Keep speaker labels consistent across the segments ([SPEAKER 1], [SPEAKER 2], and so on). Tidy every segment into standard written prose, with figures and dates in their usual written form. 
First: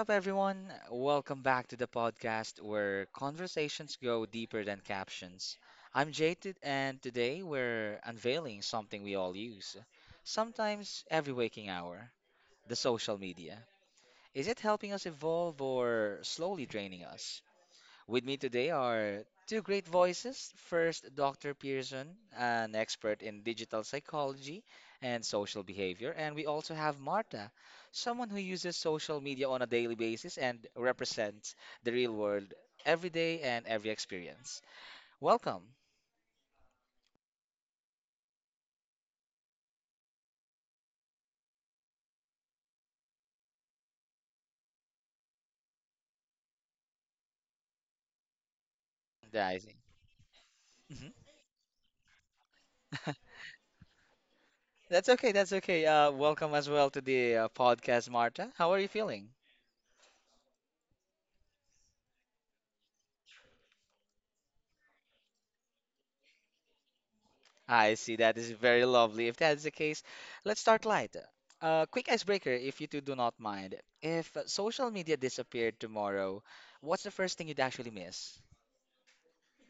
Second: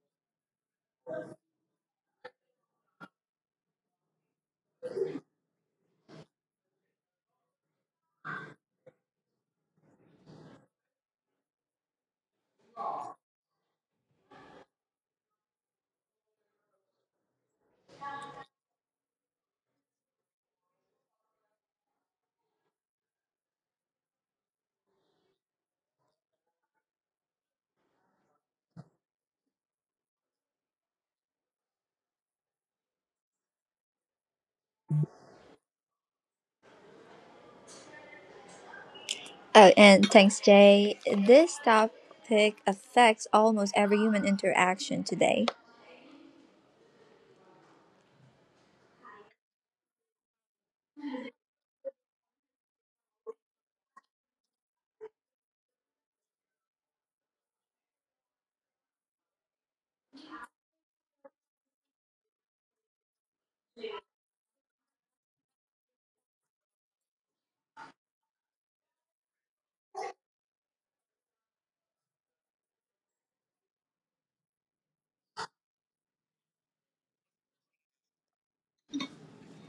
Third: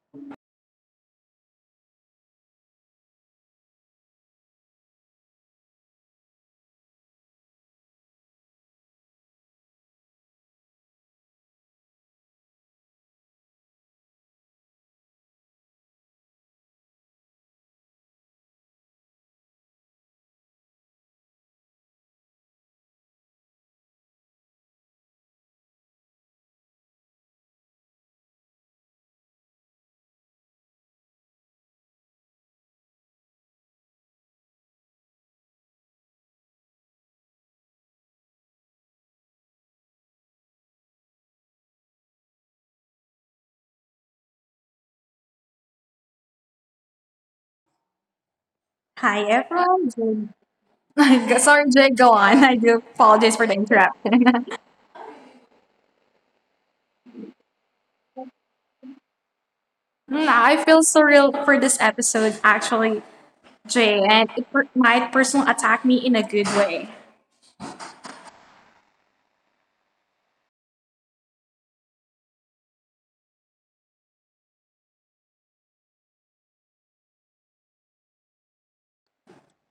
[SPEAKER 1] up, everyone? Welcome back to the podcast where conversations go deeper than captions. I'm Jaded, and today we're unveiling something we all use, sometimes every waking hour the social media. Is it helping us evolve or slowly draining us? With me today are two great voices. First, Dr. Pearson, an expert in digital psychology and social behavior. And we also have Marta, someone who uses social media on a daily basis and represents the real world every day and every experience. Welcome,
[SPEAKER 2] Oh, and thanks, Jay. This topic affects almost every human interaction today.
[SPEAKER 3] Hi
[SPEAKER 1] guys.
[SPEAKER 3] everyone.
[SPEAKER 1] Mhm.
[SPEAKER 3] Jane- Sorry, Jay, go on. I do apologize for the interruption.
[SPEAKER 1] That's okay. That's okay. Welcome as well to the podcast, Marta. How are you feeling?
[SPEAKER 3] I feel surreal for this episode, actually, Jay, and it might personal attack me in a good way.
[SPEAKER 1] I see. That is very lovely. If that is the case, let's start light. Quick icebreaker, if you two do not mind. If social media disappeared tomorrow, what's the first thing you'd actually miss?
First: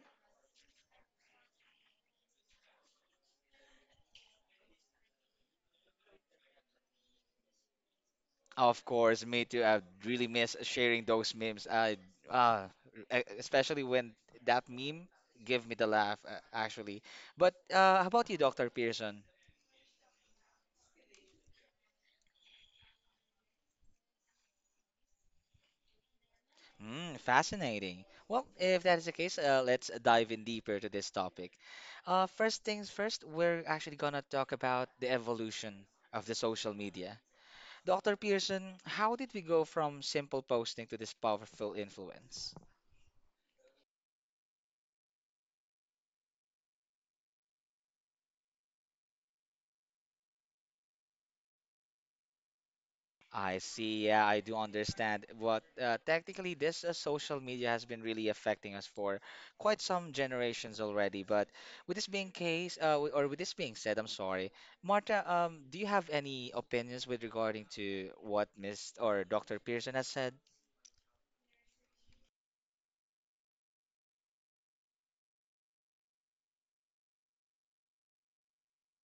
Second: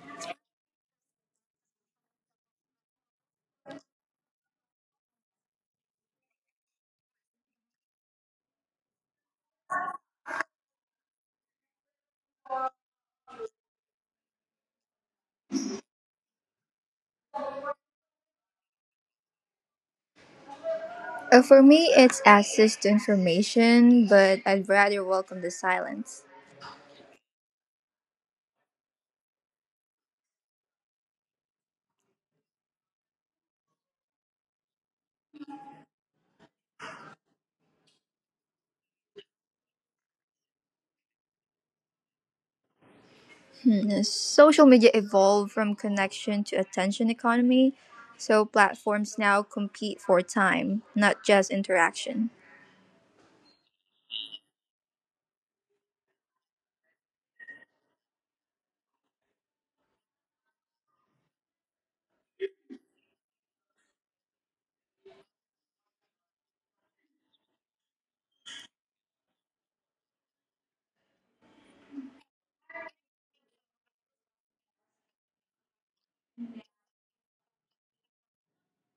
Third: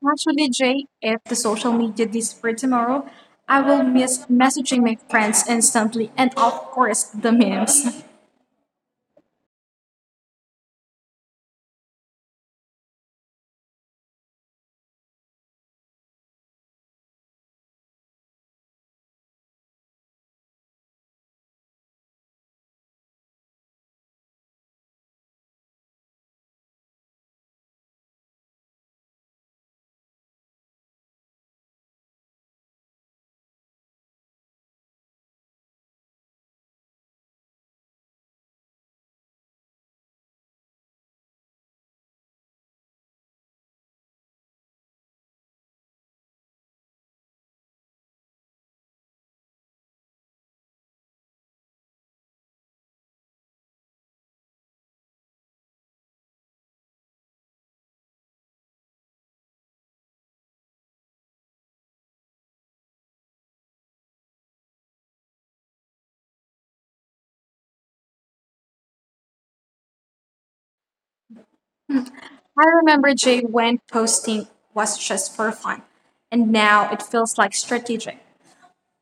[SPEAKER 3] Actually, Jay, if the social media disappears tomorrow, I will miss messaging my friends instantly and, of course, the memes.
[SPEAKER 1] Of course, me too. I really miss sharing those memes. Uh, Especially when that meme gave me the laugh, actually. But how about you, Dr. Pearson?
[SPEAKER 2] For me, it's access to information, but I'd rather welcome the silence.
[SPEAKER 1] Mm, fascinating. Well, if that is the case, let's dive in deeper to this topic. First things first, we're actually gonna talk about the evolution of the social media. Dr. Pearson, how did we go from simple posting to this powerful influence?
[SPEAKER 2] Hmm. Social media evolved from connection to attention economy, so platforms now compete for time, not just interaction.
[SPEAKER 1] I see. Yeah, I do understand. But technically, this social media has been really affecting us for quite some generations already. But with this being case, or with this being said, I'm sorry, Marta. Do you have any opinions with regarding to what Miss or Dr. Pearson has said?
[SPEAKER 3] I remember, Jay, when posting was just for fun, and now it feels like strategic.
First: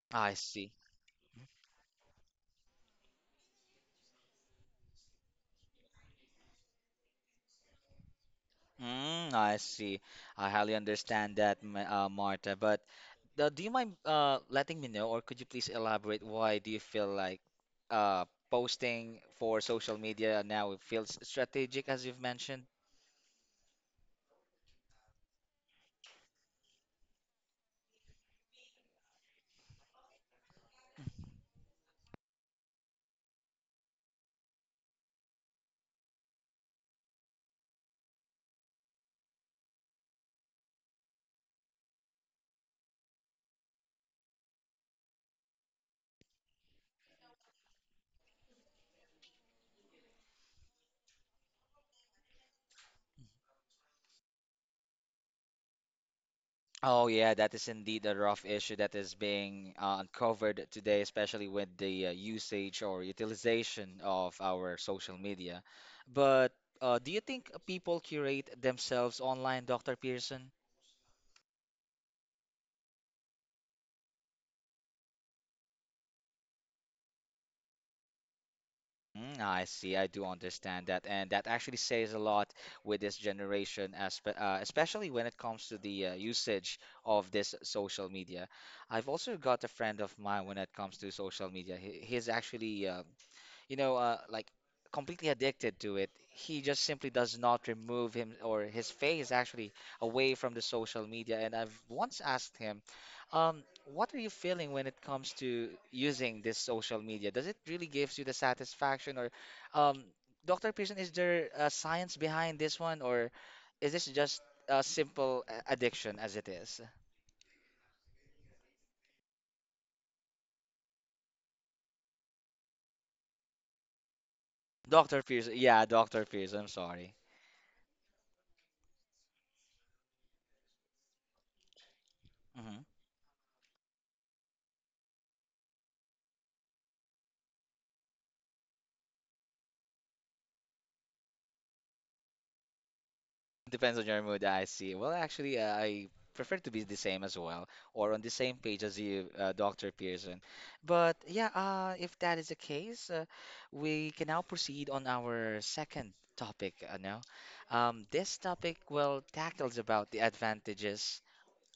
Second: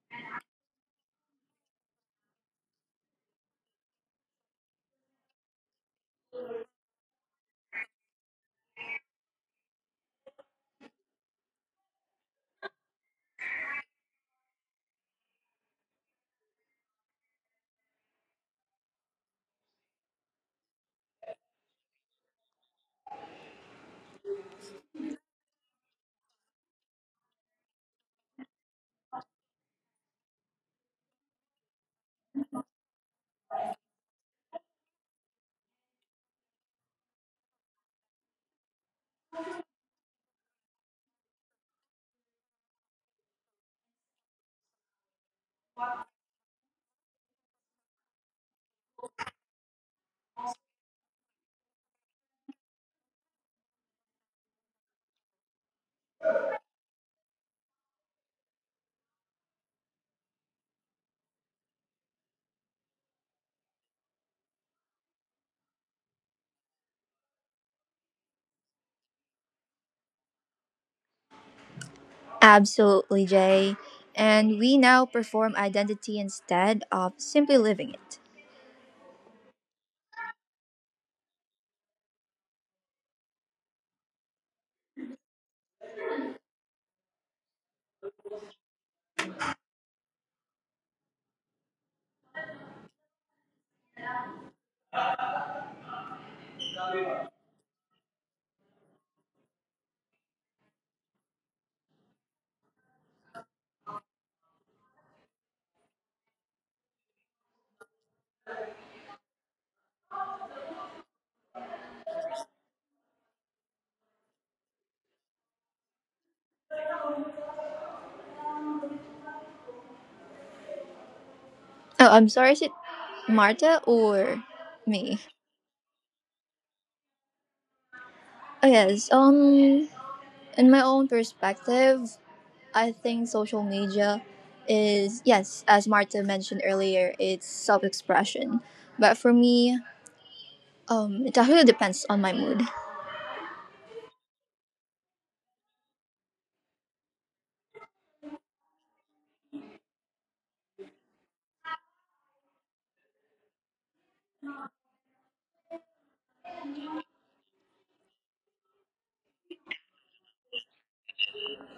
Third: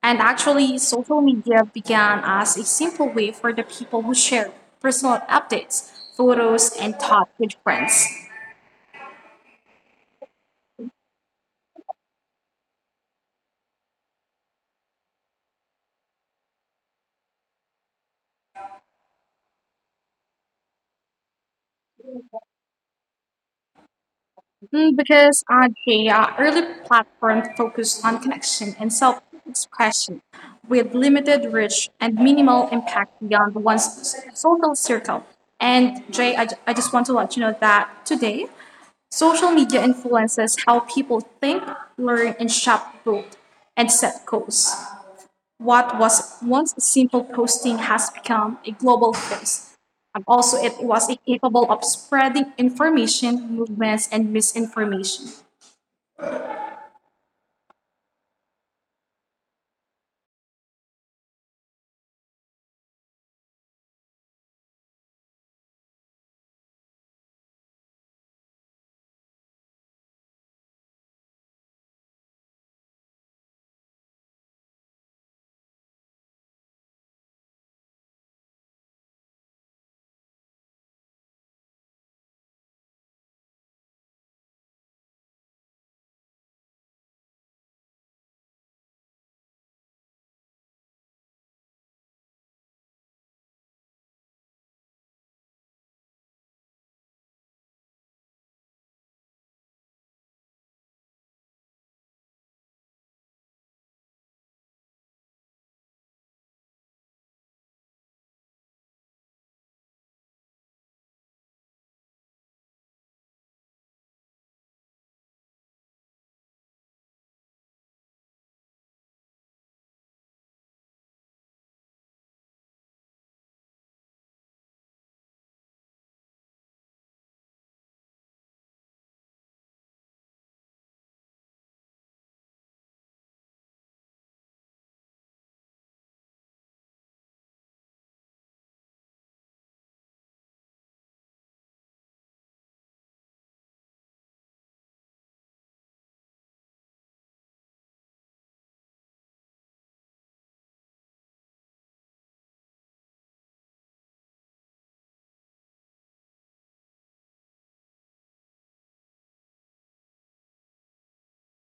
[SPEAKER 3] And
[SPEAKER 1] I see.
[SPEAKER 3] actually, social media began as a simple way for the people who share personal updates, photos, and thought with friends.
[SPEAKER 1] Mm, I see. I highly understand that, Marta. But do you mind letting me know, or could you please elaborate why do you feel like uh, posting for social media now it feels strategic, as you've mentioned?
[SPEAKER 3] Because the early platform focused on connection and self expression with limited reach and minimal impact beyond one's social circle. And Jay, I just want to let you know that today, social media influences how people think, learn, and shop both and set goals. What was once a simple posting has become a global force. And also, it was capable of spreading information, movements, and misinformation.
[SPEAKER 1] Oh yeah, that is indeed a rough issue that is being uncovered today, especially with the usage or utilization of our social media. But do you think people curate themselves online, Dr. Pearson?
[SPEAKER 2] Absolutely, Jay. And we now perform identity instead of simply living it.
[SPEAKER 1] Mm, I see. I do understand that, and that actually says a lot with this generation, aspe especially when it comes to the usage of this social media. I've also got a friend of mine when it comes to social media. He's actually like completely addicted to it. He just simply does not remove him or his face actually away from the social media. And I've once asked him, what are you feeling when it comes to using this social media? Does it really gives you the satisfaction or, um, Dr. Pearson, is there a science behind this one or is this just a simple addiction as it is?
[SPEAKER 2] Oh, I'm sorry, is it Marta or me?
[SPEAKER 1] Dr. Pearson, yeah, Dr. Pearson, I'm sorry.
[SPEAKER 2] Oh, yes, in my own perspective,
[SPEAKER 1] Mm-hmm.
[SPEAKER 2] I think social media is, yes, as Marta mentioned earlier, it's self expression. But for me, it actually depends on my mood.
[SPEAKER 1] Depends on your mood, I see. Well, actually, I prefer to be the same as well, or on the same page as you, Dr. Pearson. But yeah, if that is the case, we can now proceed on our second topic now. This topic will tackles about the advantages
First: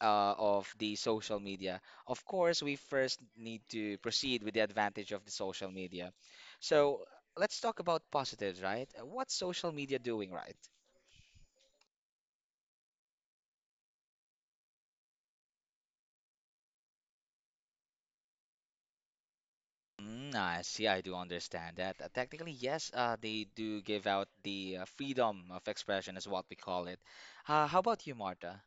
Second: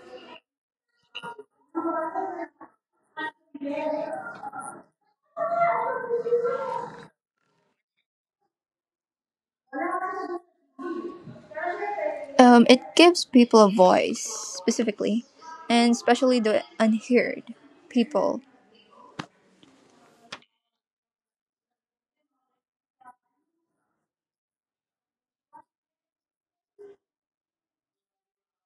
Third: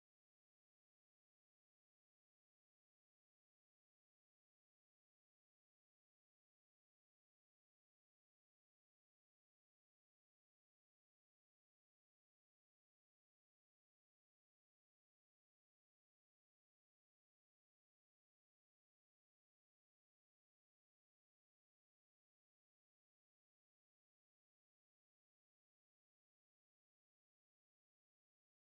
[SPEAKER 1] of the social media. Of course, we first need to proceed with the advantage of the social media. So let's talk about positives, right? What's social media doing right?
[SPEAKER 2] It gives people a voice, specifically, and especially the unheard people.
[SPEAKER 1] Mm, I see. I do understand that. Technically, yes, they do give out the freedom of expression, is what we call it. How about you, Marta?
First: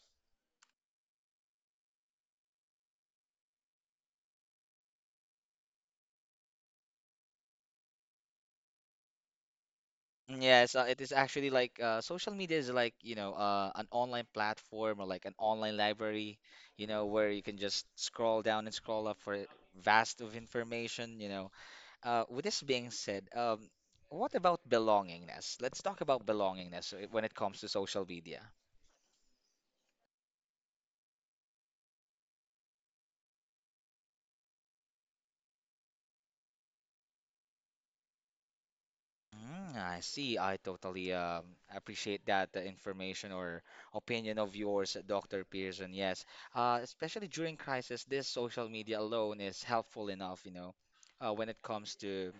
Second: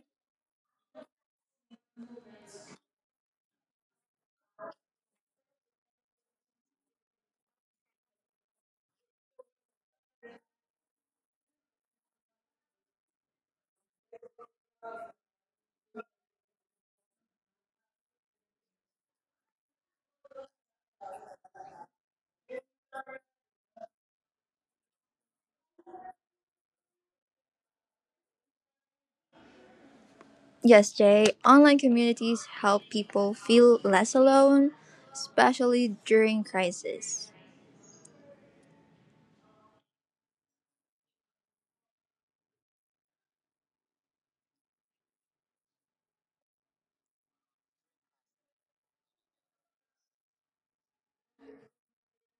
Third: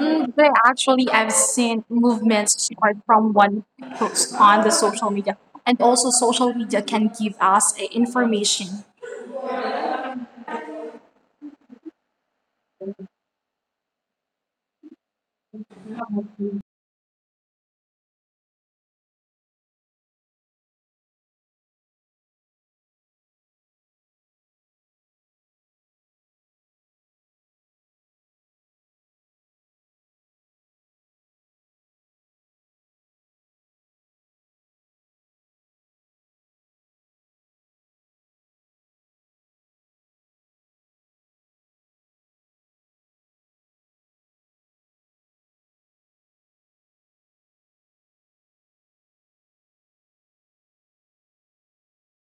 [SPEAKER 3] There, I've seen movements start from one post on the social media. And also, social media can give us information.
[SPEAKER 1] Yes, it is actually like social media is like, you know, an online platform or like an online library, you know, where you can just scroll down and scroll up for vast of information, you know. With this being said, what about belongingness? Let's talk about belongingness when it comes to social media.
[SPEAKER 2] Yes, Jay, online communities help people feel less alone, especially during crisis.
[SPEAKER 1] Mm, I see. I totally appreciate that information or opinion of yours, Dr. Pearson. Yes, especially during crisis, this social media alone is helpful enough, you know, when it comes to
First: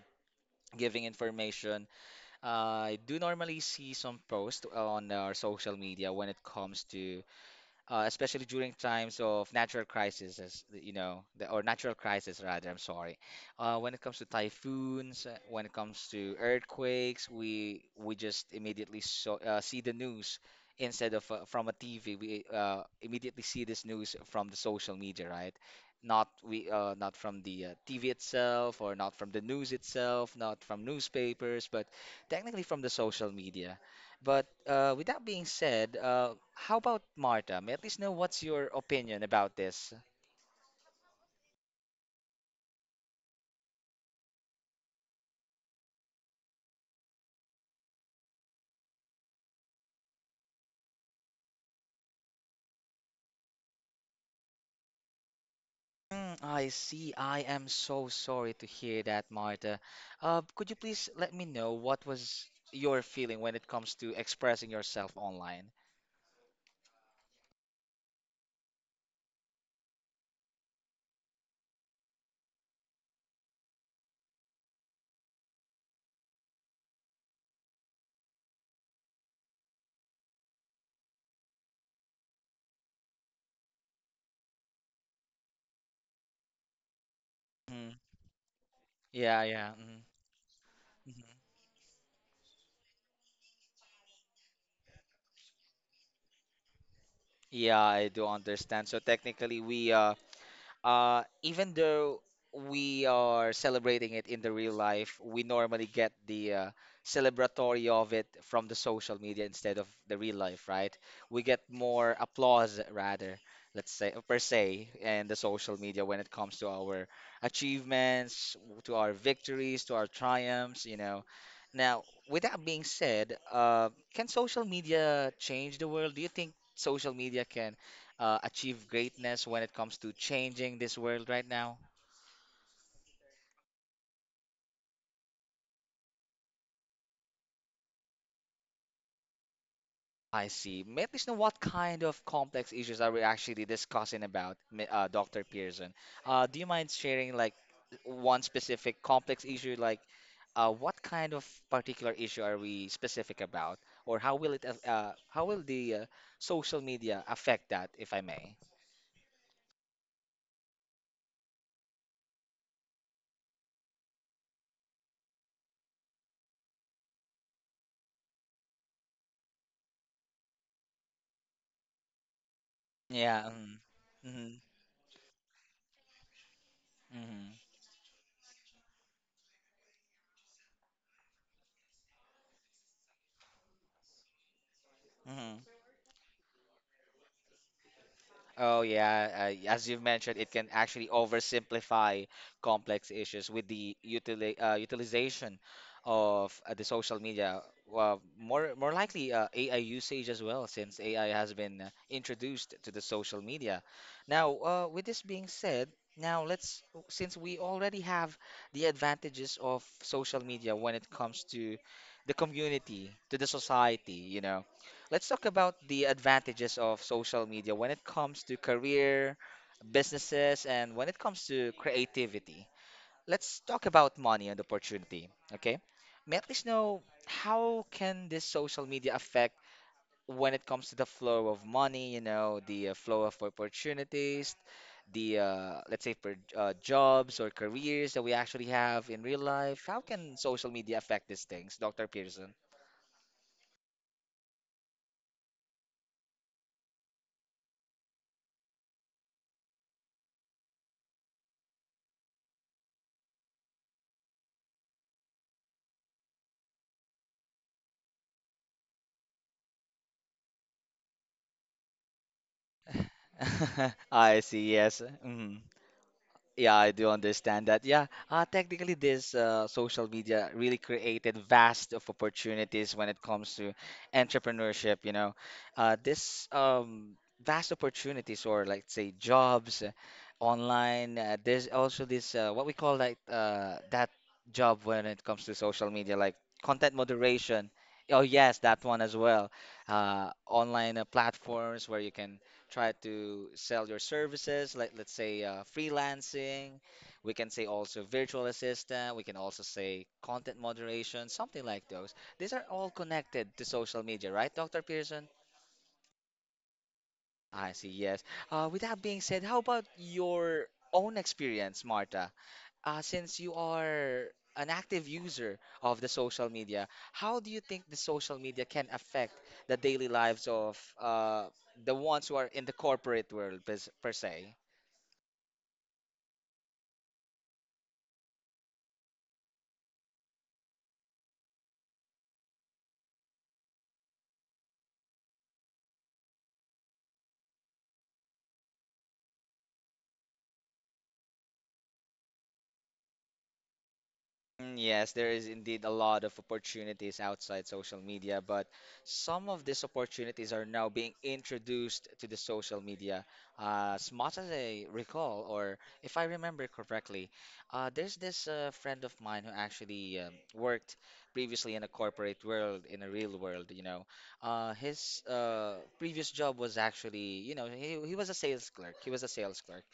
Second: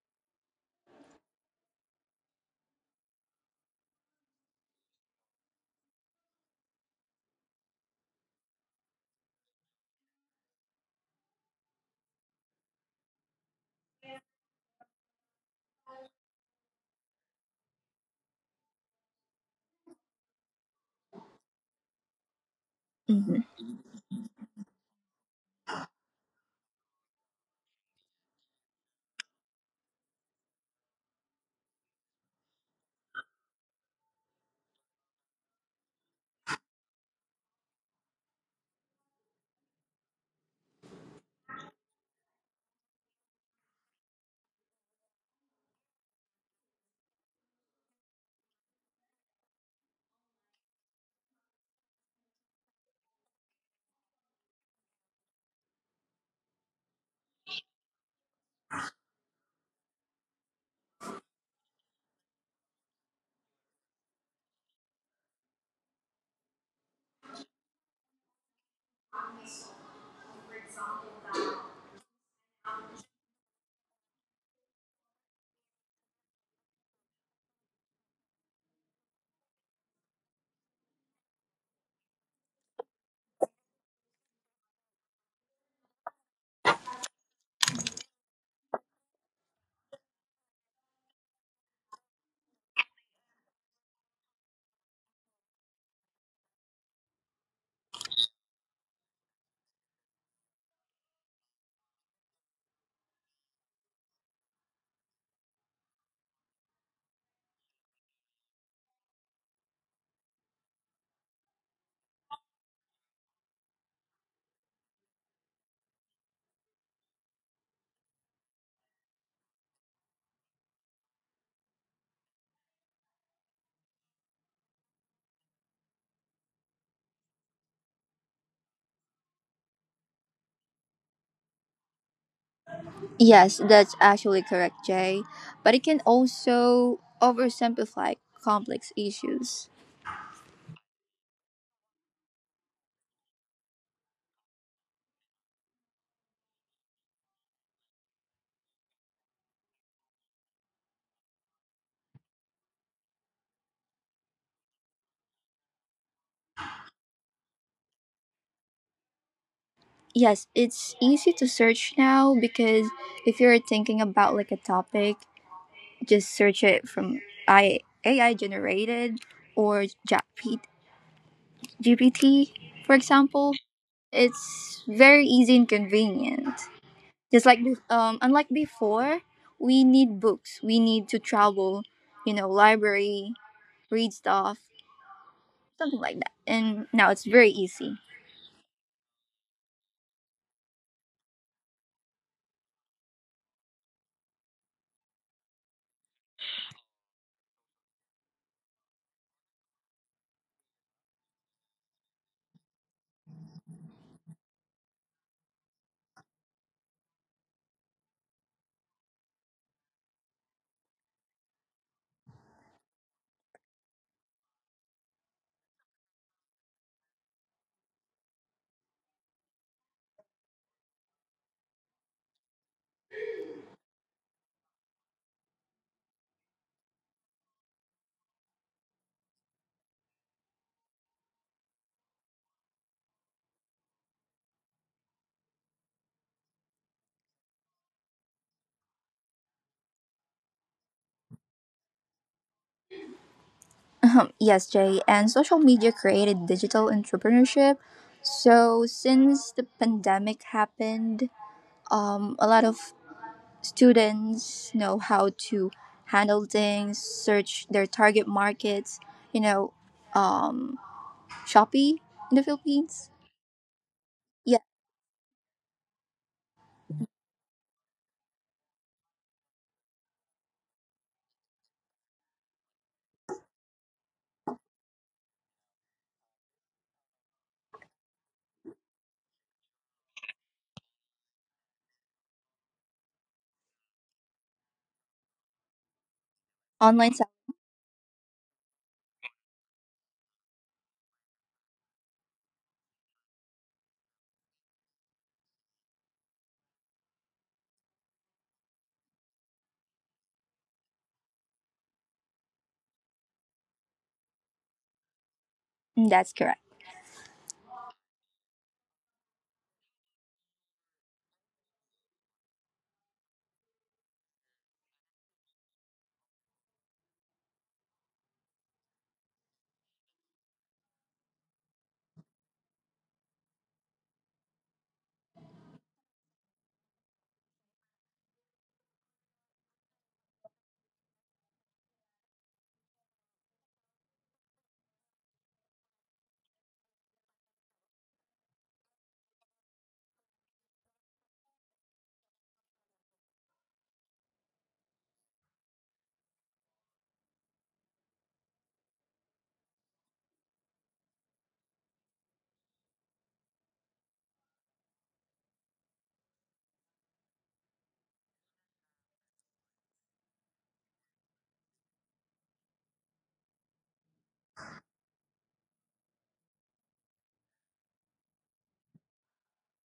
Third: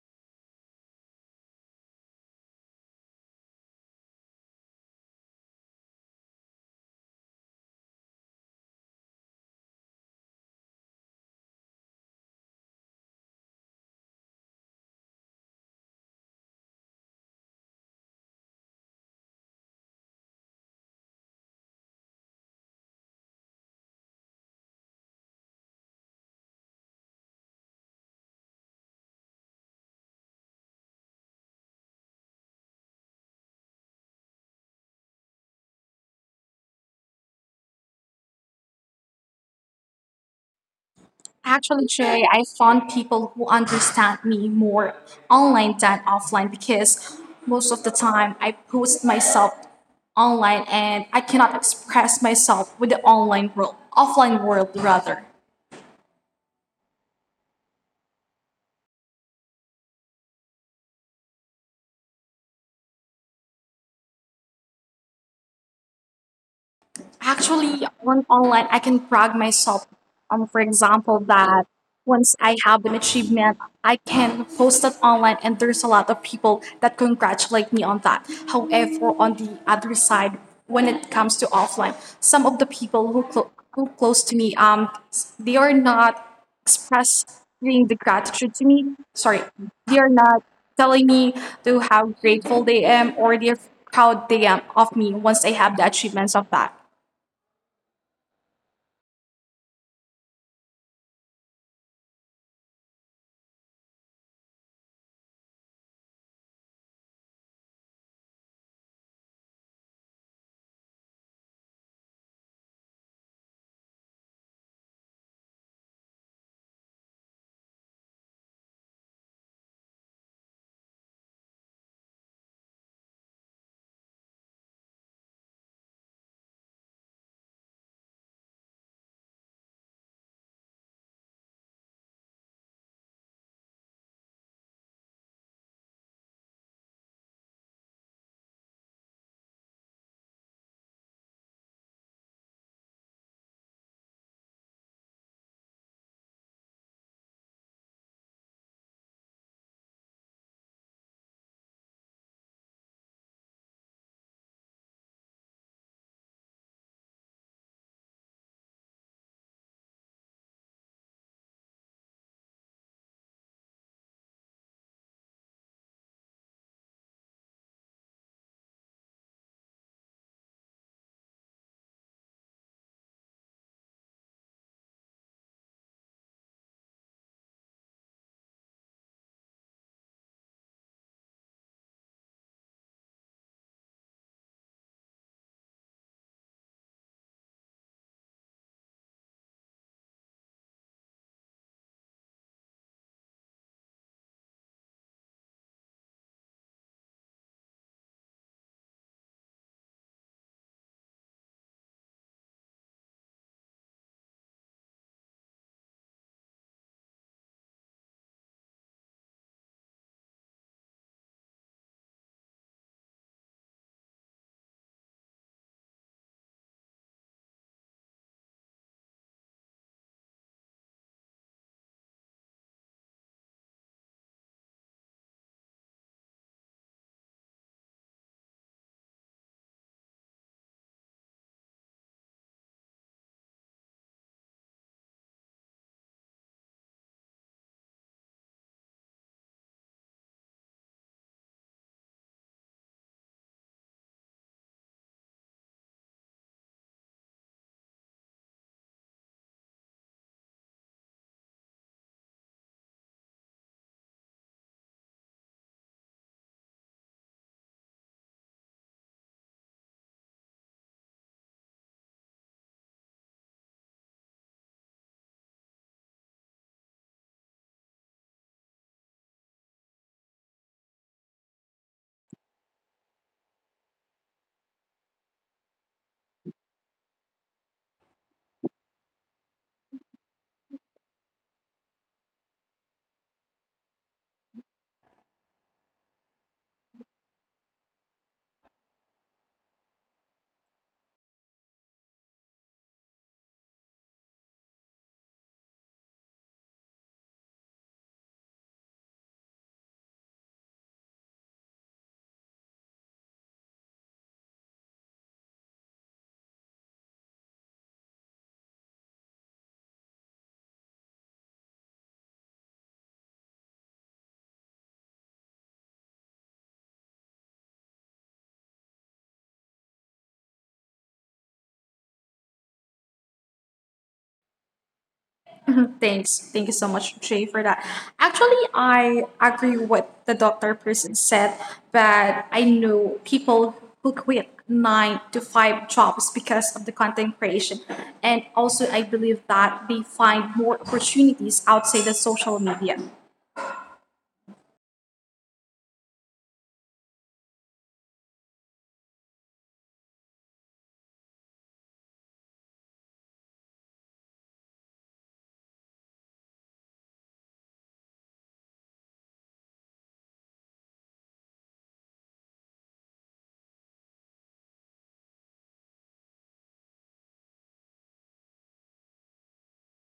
[SPEAKER 1] giving information. I do normally see some posts on our social media when it comes to especially during times of natural crises, you know, the or natural crisis rather. I'm sorry. When it comes to typhoons, when it comes to earthquakes, we just immediately so, see the news instead of from a TV. We
[SPEAKER 2] Mhm.
[SPEAKER 1] immediately see this news from the social media, right? Not we not from the TV itself, or not from the news itself, not from newspapers, but technically from the social media. But with that being said, how about Marta? May I at least know what's your opinion about this?
[SPEAKER 3] Actually, Jay, I found people who understand me more online than offline because most of the time I post myself online and I cannot express myself with the online world, offline world rather.
[SPEAKER 1] Mm, I see. I am so sorry to hear that, Marta. Could you please let me know what was your feeling when it comes to expressing yourself online?
[SPEAKER 3] Actually, on online, I can brag myself. For example, that once I have an achievement, I can post it online, and there's a lot of people that congratulate me on that. However, on the other side, when it comes to offline, some of the people who close to me, they are not expressing the
[SPEAKER 1] Mhm.
[SPEAKER 3] gratitude to me. Sorry,
[SPEAKER 1] Yeah, yeah.
[SPEAKER 3] they
[SPEAKER 1] Mhm,
[SPEAKER 3] are not telling
[SPEAKER 1] mhm.
[SPEAKER 3] me to how grateful they am or they're proud they am of me once I have the achievements of that.
[SPEAKER 1] Yeah, I do understand. So technically, we even though we are celebrating it in the real life, we normally get the celebratory of it from the social media instead of the real life, right? We get more applause rather, let's say per se, and the social media when it comes to our achievements, to our victories, to our triumphs, you know. Now, with that being said, can social media change the world? Do you think social media can achieve greatness when it comes to changing this world right now?
[SPEAKER 2] Yes, that's actually correct, Jay. But it can also oversimplify complex issues.
[SPEAKER 1] I see. May I please know what kind of complex issues are we actually discussing about, Dr. Pearson? Do you mind sharing like one specific complex issue, like what kind of particular issue are we specific about, or how will how will the social media affect that, if I may?
[SPEAKER 2] Yes, it's easy to search now because if you're thinking about like a topic, just search it from AI generated or ChatGPT, GPT, for
[SPEAKER 1] Yeah.
[SPEAKER 2] example.
[SPEAKER 1] Mm.
[SPEAKER 2] It's very easy and convenient. Just
[SPEAKER 1] Mm-hmm.
[SPEAKER 2] like unlike before, we need books. We need to travel, you know, library, read stuff
[SPEAKER 1] Mm-hmm.
[SPEAKER 2] something like that. And now it's very easy.
[SPEAKER 1] Oh yeah, as you've mentioned, it can actually oversimplify complex issues with the utilization of the social media. Well, more likely AI usage as well, since AI has been introduced to the social media. Now, with this being said, now let's since we already have the advantages of social media when it comes to the community, to the society, you know, let's talk about the advantages of social media when it comes to career, businesses, and when it comes to creativity. Let's talk about money and opportunity, okay? May I please know how can this social media affect when it comes to the flow of money, you know, the flow of opportunities, the let's say for jobs or careers that we actually have in real life? How can social media affect these things, Dr. Pearson?
[SPEAKER 2] Yes, Jay, and social media created digital entrepreneurship. So since the pandemic happened, a lot of students know how to handle things, search their target markets. You know, um, Shopee in the Philippines.
[SPEAKER 1] I
[SPEAKER 2] Yeah,
[SPEAKER 1] see, yes. Hmm. Yeah, I do understand that. Yeah, technically, this social media really created vast of opportunities when it comes to entrepreneurship. You know, this vast opportunities, or like say jobs online. There's also this what we call like that job when it comes to social media, like content
[SPEAKER 2] online
[SPEAKER 1] moderation. Oh yes, that one as well. Online platforms where you can try to sell your services like let's say freelancing, we can say also virtual assistant, we can also say content moderation, something like those. These are all connected to social media, right, Dr. Pearson?
[SPEAKER 2] selling. That's correct.
[SPEAKER 1] I see, yes. With that being said, how about your own experience, Marta? Since you are an active user of the social media, how do you think the social media can affect the daily lives of the ones who are in the corporate world per se?
[SPEAKER 3] Thanks. Thank you so much, Jay, for that. Actually, I agree with what the doctor person said, but I know people who quit nine to five jobs because of the content creation. And also, I believe that they find more opportunities outside the social media.
[SPEAKER 1] Mm, yes, there is indeed a lot of opportunities outside social media, but some of these opportunities are now being introduced to the social media. As much as I recall, or if I remember correctly, there's this friend of mine who actually worked previously in a corporate world, in a real world, you know. His Previous job was actually, you know, he was a sales clerk. He was a sales clerk.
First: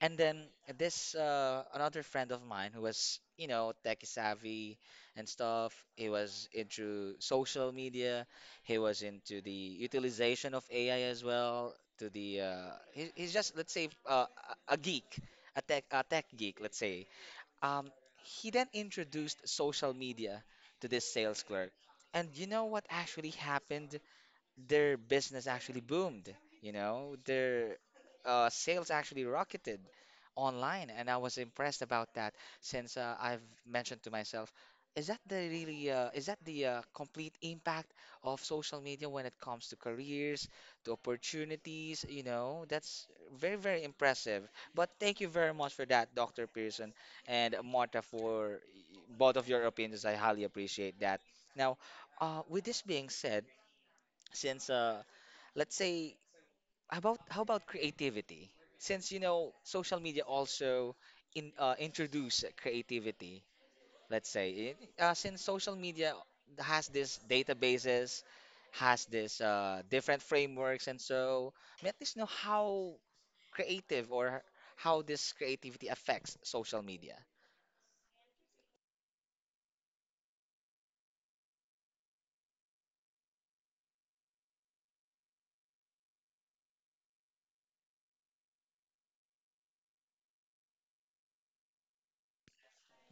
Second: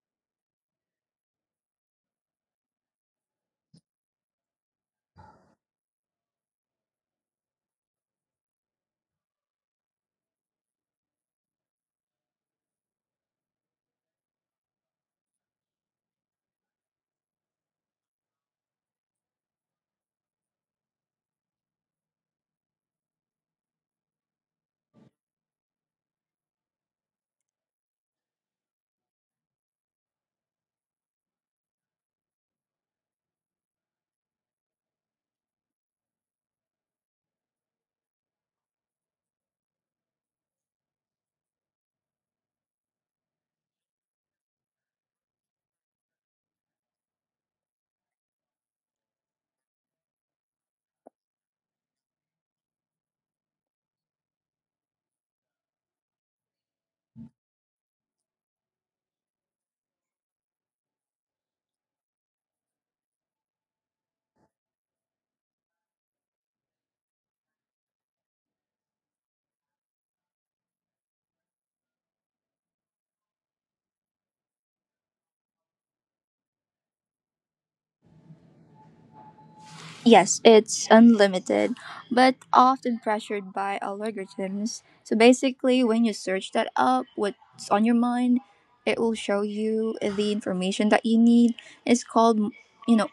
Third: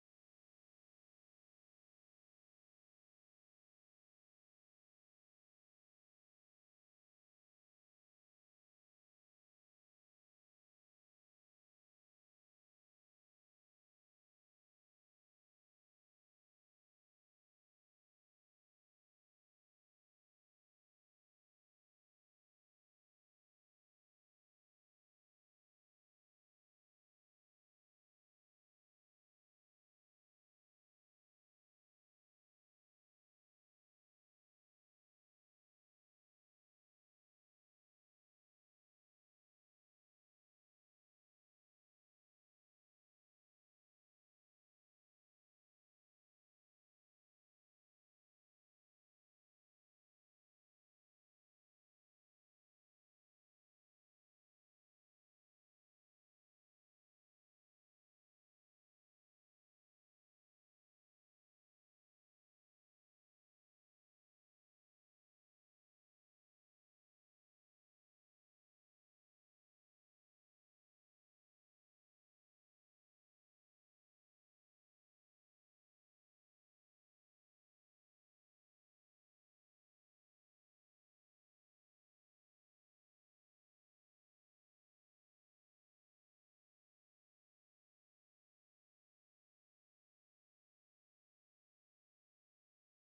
[SPEAKER 1] And then this another friend of mine who was, you know, tech savvy and stuff. He was into social media. He was into the utilization of AI as well. He's just let's say a geek, a tech geek, let's say. Um, he then introduced social media to this sales clerk. And you know what actually happened? Their business actually boomed, you know, their sales actually rocketed online, and I was impressed about that since I've mentioned to myself, is that the really is that the complete impact of social media when it comes to careers, to opportunities, you know, that's very, very impressive. But thank you very much for that, Dr. Pearson and Marta, for both of your opinions. I highly appreciate that. Now, with this being said, since let's say, how about creativity since you know social media also in introduce creativity, let's say. Since social media has this databases, has this different frameworks, and so let us know how creative or how this creativity affects social media.
[SPEAKER 2] Yes, it's unlimited, but often pressured by algorithms. So basically, when you search that up, what's on your mind, it will show you the information that you need. It's called, you know,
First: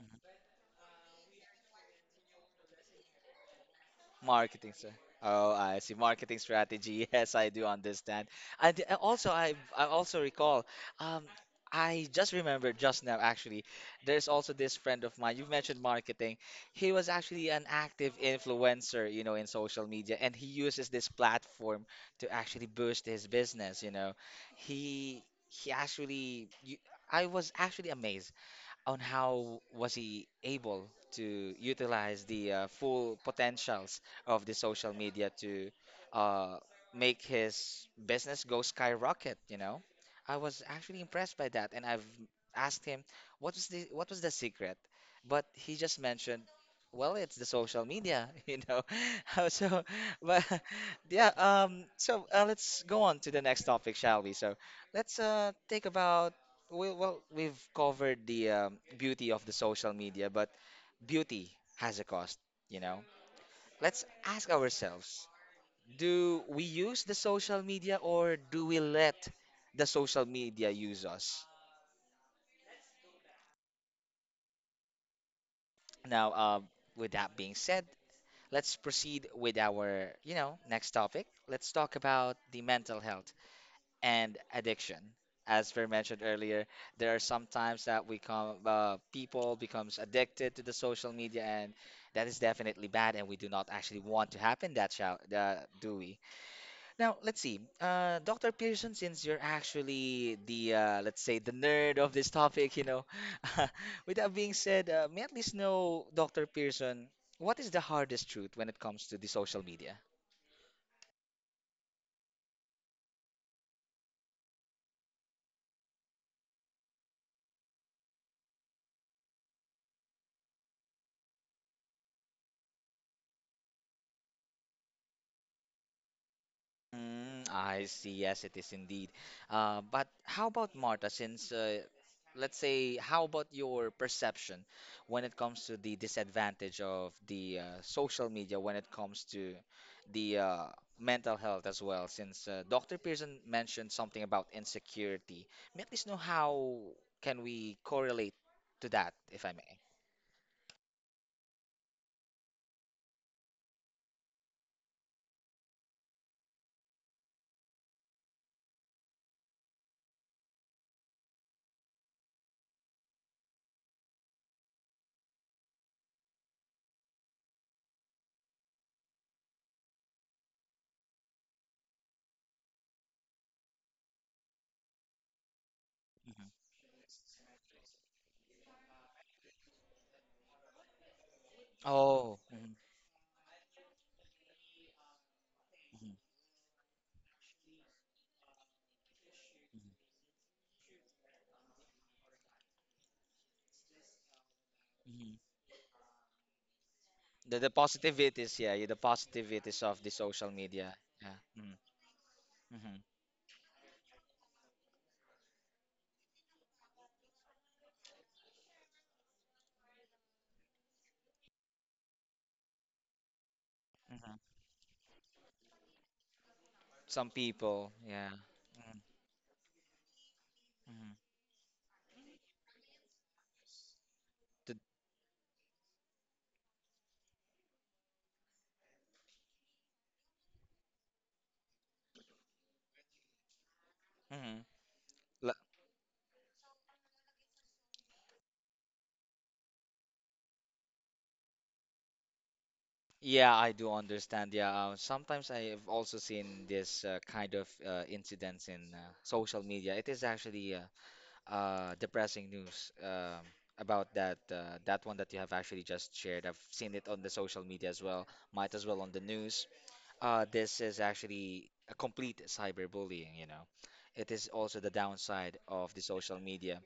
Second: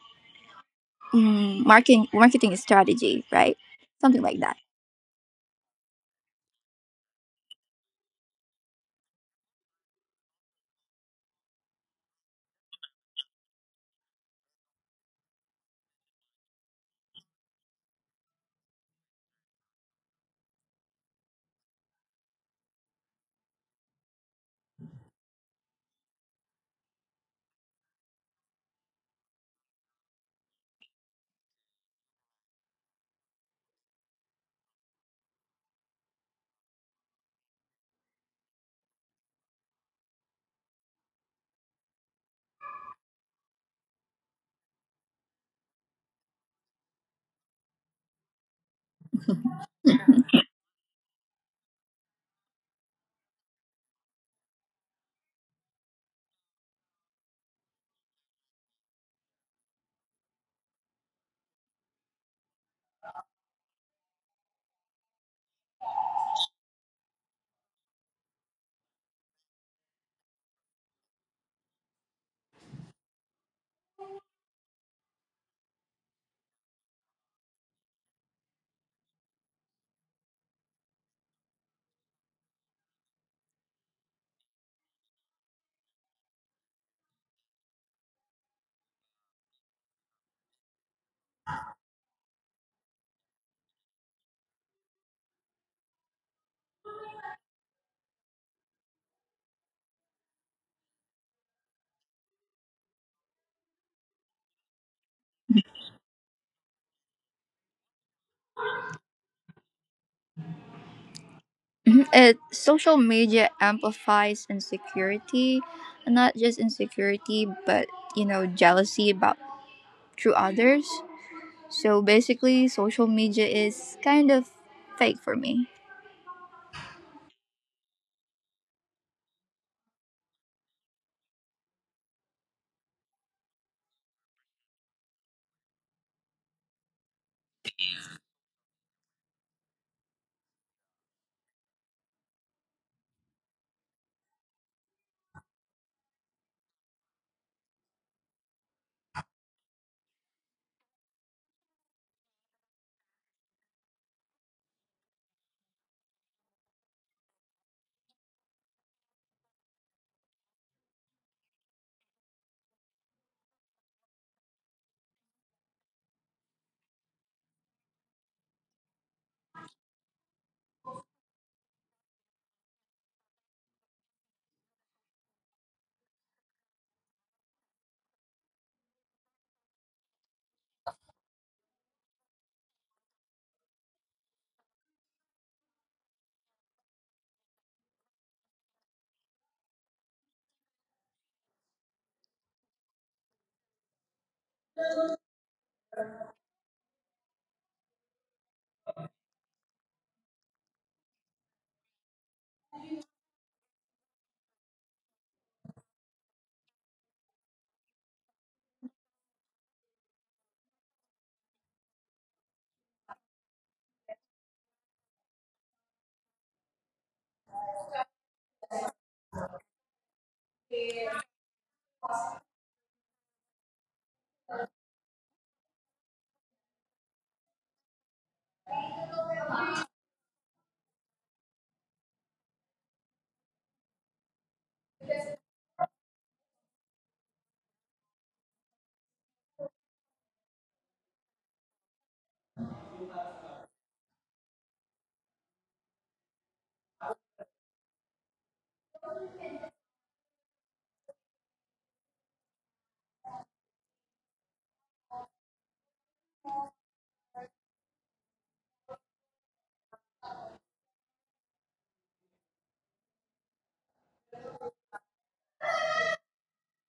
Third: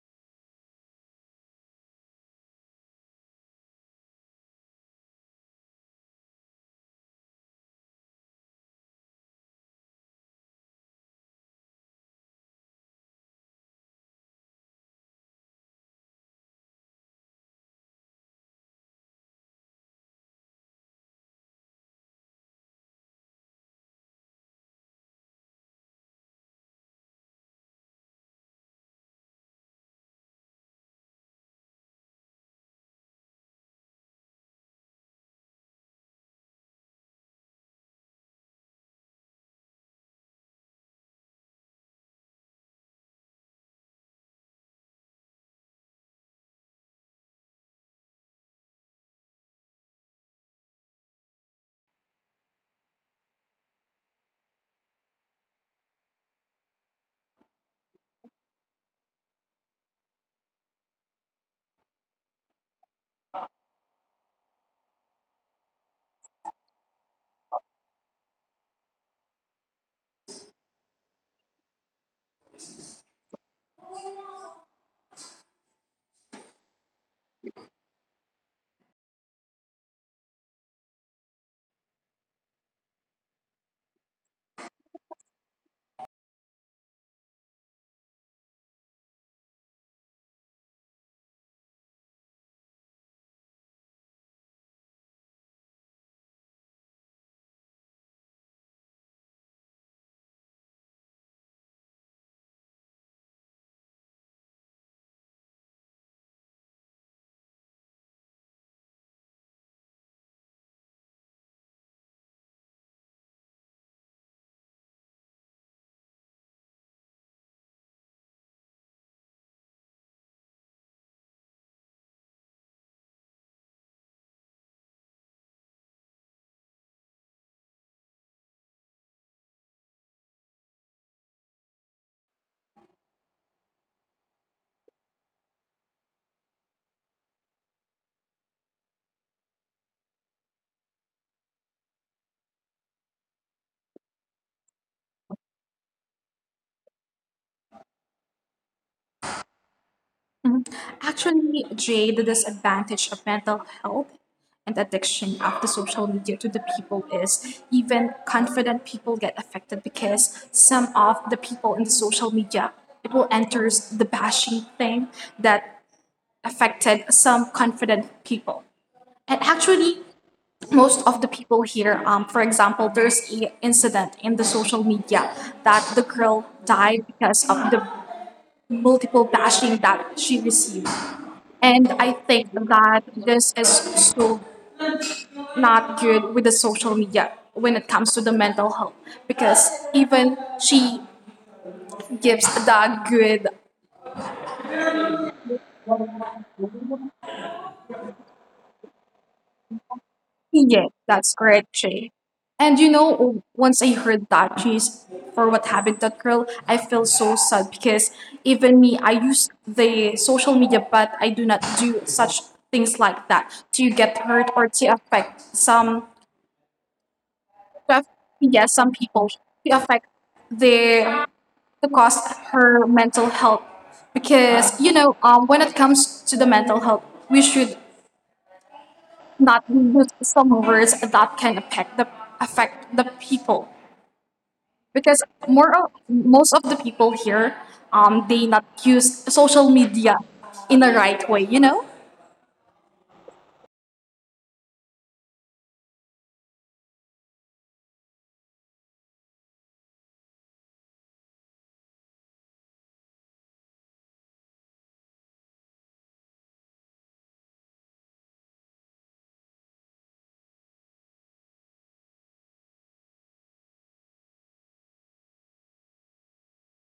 [SPEAKER 2] marketing strategy, right? Something like that.
[SPEAKER 1] Marketing, sir. Oh, I see. Marketing strategy. Yes, I do understand. And also, I also recall. Um, I just remembered just now. Actually, there's also this friend of mine. You mentioned marketing. He was actually an active influencer, you know, in social media, and he uses this platform to actually boost his business. You know, he actually. You, I was actually amazed on how was he able to utilize the full potentials of the social media to uh, make his business go skyrocket, you know? I was actually impressed by that, and I've asked him what was the secret, but he just mentioned, well, it's the social media, you know. So, but yeah, so let's go on to the next topic, shall we? So, let's take about we, well, we've covered the beauty of the social media, but beauty has a cost, you know? Let's ask ourselves, do we use the social media or do we let the social media use us? Now, with that being said, let's proceed with our, you know, next topic. Let's talk about the mental health and addiction. As we mentioned earlier, there are some times that we come, people becomes addicted to the social media, and that is definitely bad, and we do not actually want to happen that, shall, do we? Now, let's see, Dr. Pearson, since you're actually the, let's say, the nerd of this topic, you know, with that being said, may I at least know, Dr. Pearson, what is the hardest truth when it comes to the social media?
[SPEAKER 2] Mhm. It social media amplifies insecurity, not just insecurity, but you know, jealousy about through others. So basically, social media is kind of fake for me.
[SPEAKER 1] Mm, I see. Yes, it is indeed. But how about Marta, since let's say, how about your perception when it comes to the disadvantage of the social media when it comes to the mental health as well? Since Dr. Pearson mentioned something about insecurity, may at least know how can we correlate to that, if I may.
[SPEAKER 3] Actually, Jay, the disadvantage of mental health and addiction after social media to the people is even confident people get affected because some of the people in the social media it will enters the bashing thing that affected some confident people. And actually, most of the people here, for example, there's a incident in the social media that the
[SPEAKER 1] Mhm.
[SPEAKER 3] girl died because of the multiple bashing that she received. And I
[SPEAKER 1] Oh.
[SPEAKER 3] think
[SPEAKER 1] Mhm,
[SPEAKER 3] that this is so not
[SPEAKER 1] mhm,
[SPEAKER 3] good with the social media when it comes to the mental health because
[SPEAKER 1] mhm,
[SPEAKER 3] even she gives that good,
[SPEAKER 1] mhm, the positivities, yeah, yeah, the positivities of the social
[SPEAKER 3] yeah,
[SPEAKER 1] media. Yeah.
[SPEAKER 3] that's
[SPEAKER 1] Mm,
[SPEAKER 3] correct, Shay. And
[SPEAKER 1] hmm.
[SPEAKER 3] you know once I heard that she's for what happened to that girl I feel so sad because even me I use the social media but I do not do such things like that to get
[SPEAKER 1] Hmm.
[SPEAKER 3] hurt or to affect some,
[SPEAKER 1] Some
[SPEAKER 3] to
[SPEAKER 1] people,
[SPEAKER 3] affect,
[SPEAKER 1] yeah.
[SPEAKER 3] yeah, some
[SPEAKER 1] Mm,
[SPEAKER 3] people, to affect the,
[SPEAKER 1] hmm.
[SPEAKER 3] to cost her mental health
[SPEAKER 1] The,
[SPEAKER 3] because when it comes to the mental health we should not use some words that can affect the people
[SPEAKER 1] mhm.
[SPEAKER 3] because most of the people here they not use social media in the right way, you know.
[SPEAKER 1] Yeah, I do understand. Yeah, sometimes I have also seen this kind of incidents in social media. It is actually depressing news, about that that one that you have actually just shared. I've seen it on the social media as well. Might as well on the news. This is actually a complete cyberbullying, you know. It is also the downside of the social media.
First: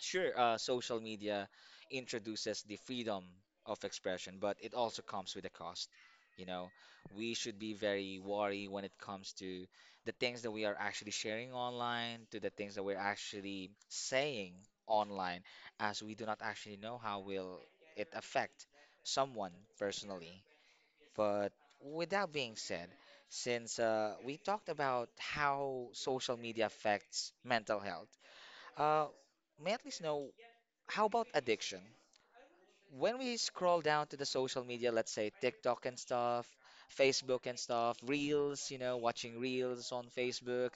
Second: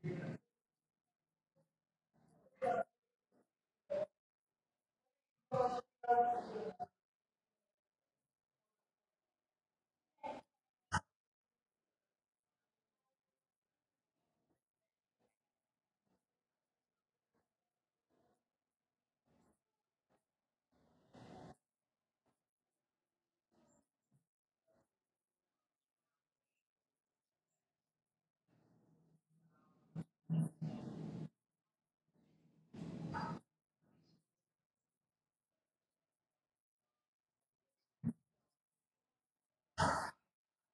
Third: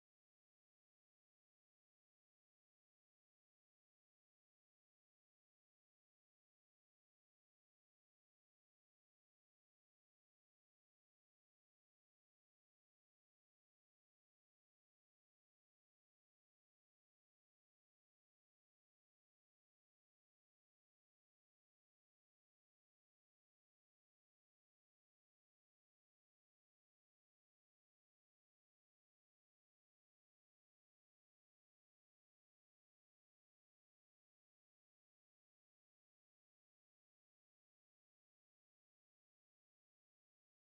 [SPEAKER 1] Sure, social media introduces the freedom of expression, but it also comes with a cost. You know, we should be very wary when it comes to the things that we are actually sharing online, to the things that we're actually saying online, as we do not actually know how will it affect someone personally. But with that being said, since we talked about how social media affects mental health, uh, may I at least know, how about addiction? When we scroll down to the social media, let's say TikTok and stuff, Facebook and stuff, Reels, you know, watching Reels on Facebook,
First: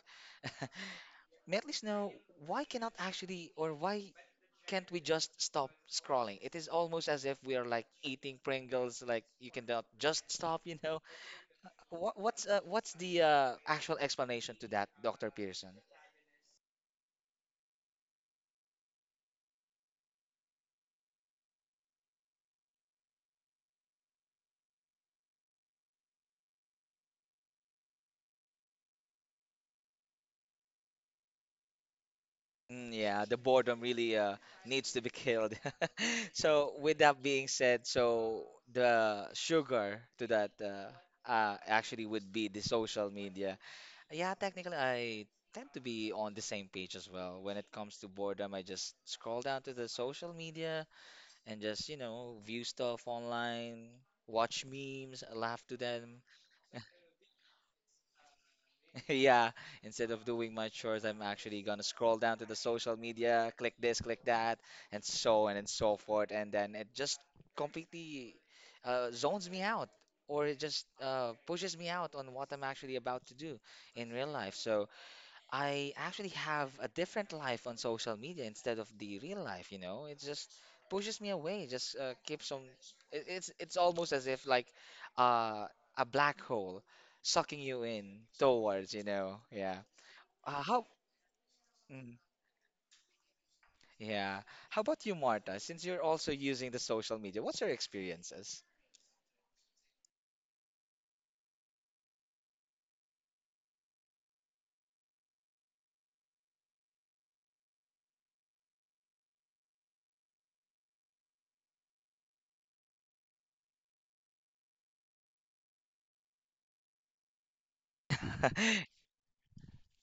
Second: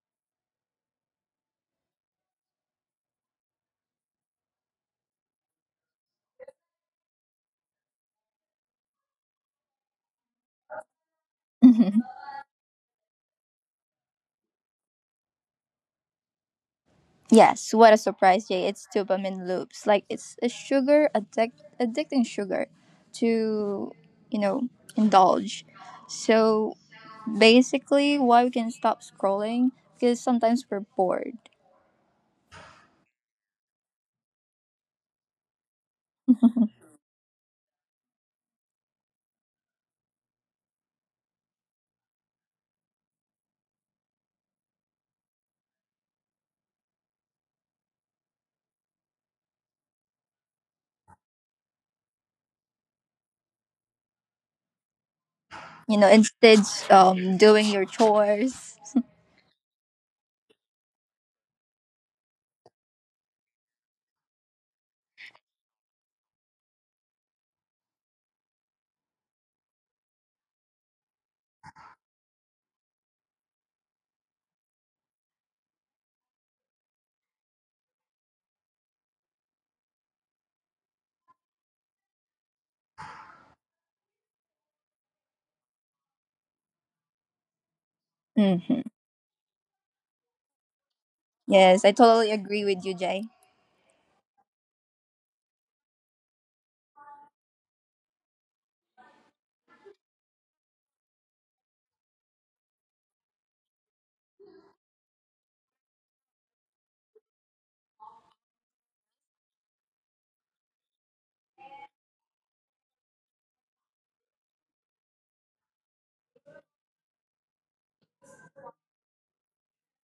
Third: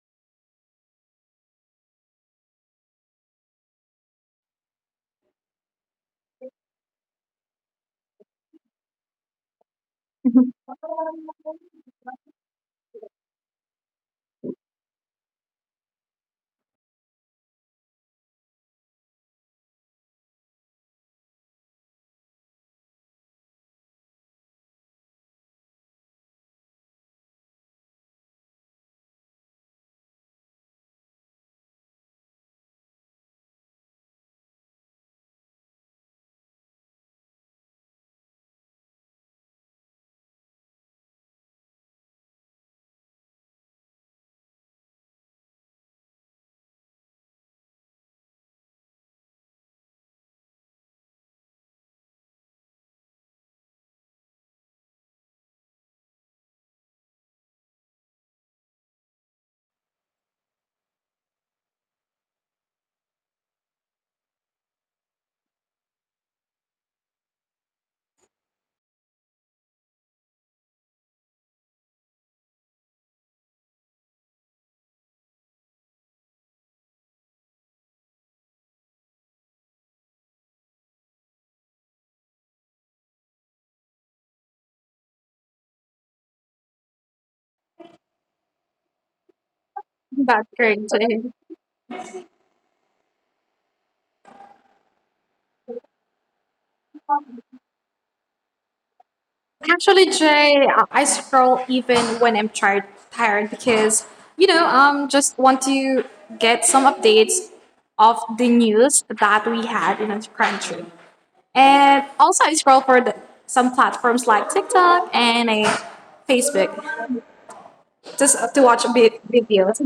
[SPEAKER 1] may I at least know why cannot actually or why can't we just stop scrolling? It is almost as if we are like eating Pringles, like you cannot just
[SPEAKER 3] Mhm.
[SPEAKER 1] stop, you know?
[SPEAKER 2] Mhm.
[SPEAKER 1] What's the actual explanation to that, Dr. Pearson?
[SPEAKER 2] Yes, what a surprise, Jay. It's dopamine loops. Like it's a sugar addict addicting sugar to, you know, indulge. So basically why we can stop scrolling because sometimes we're bored.
[SPEAKER 1] Mm, yeah, the boredom really needs to be killed. So, with that being said, so the sugar to that actually would be the social media. Yeah, technically, I tend to be on the same page as well. When it comes to boredom, I just scroll down to the social media and just, you know, view stuff online, watch memes, laugh to
[SPEAKER 2] You know,
[SPEAKER 1] them.
[SPEAKER 2] instead doing your chores.
[SPEAKER 1] Yeah, instead of doing my chores, I'm actually gonna scroll down to the social media, click this, click that, and so on and so forth, and then it just completely zones me out, or it just pushes me out on what I'm actually about to do in real life. So I actually have a different life on social media instead of the real life, you know? It just pushes me away, it just keeps on it, it's almost as if like uh a black hole sucking you in
[SPEAKER 2] Hmm.
[SPEAKER 1] towards, you know. Yeah.
[SPEAKER 3] That's great.
[SPEAKER 1] How
[SPEAKER 2] Yes, I
[SPEAKER 1] mm,
[SPEAKER 2] totally agree with you, Jay.
[SPEAKER 1] yeah. How about you, Marta? Since you're also using the social media, what's your experiences?
[SPEAKER 3] Actually, Jay, I scroll even when I'm tired, tired because just want to get some updates of the news that we had in our country. And also, I scroll for the, some platforms like TikTok and a Facebook just to watch videos.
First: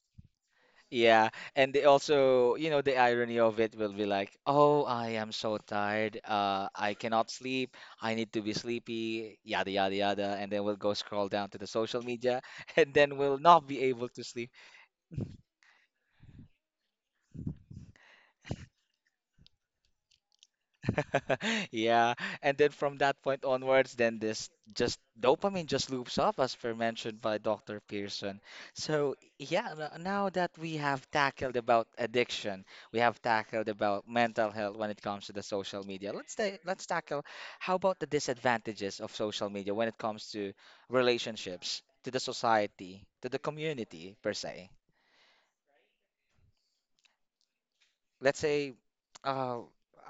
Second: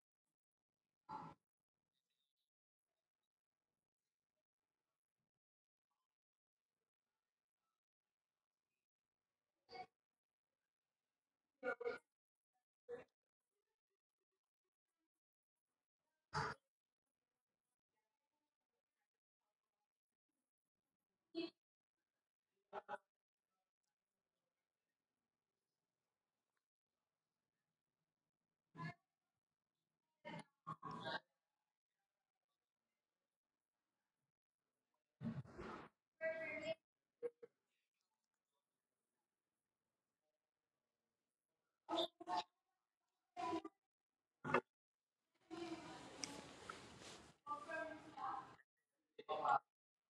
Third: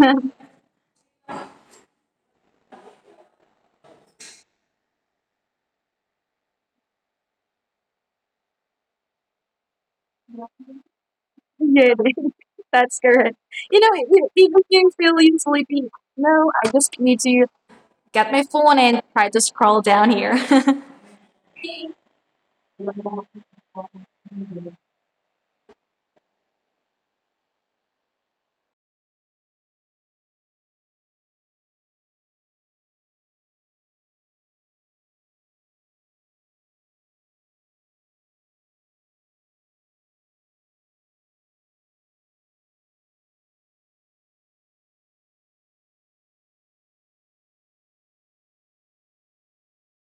[SPEAKER 1] Yeah, and they also, you know, the irony of it will be like, "Oh, I am so tired. I cannot sleep. I need to be sleepy." Yada yada yada, and then we'll go scroll down to the
[SPEAKER 3] Yeah,
[SPEAKER 1] social media, and
[SPEAKER 3] that's
[SPEAKER 1] then
[SPEAKER 3] correct.
[SPEAKER 1] we'll not
[SPEAKER 3] You
[SPEAKER 1] be
[SPEAKER 3] know,
[SPEAKER 1] able to sleep.
[SPEAKER 3] even if you feeling sleepy, no, I just need to get my phone and try to scroll down here.
[SPEAKER 1] Yeah, and then from that point onwards, then this just dopamine just loops up, as per mentioned by Dr. Pearson. So yeah, n- now that we have tackled about addiction, we have tackled about mental health when it comes to the social media. Let's tackle, how about the disadvantages of social media when it comes to relationships, to the society, to the community per se. Let's say uh,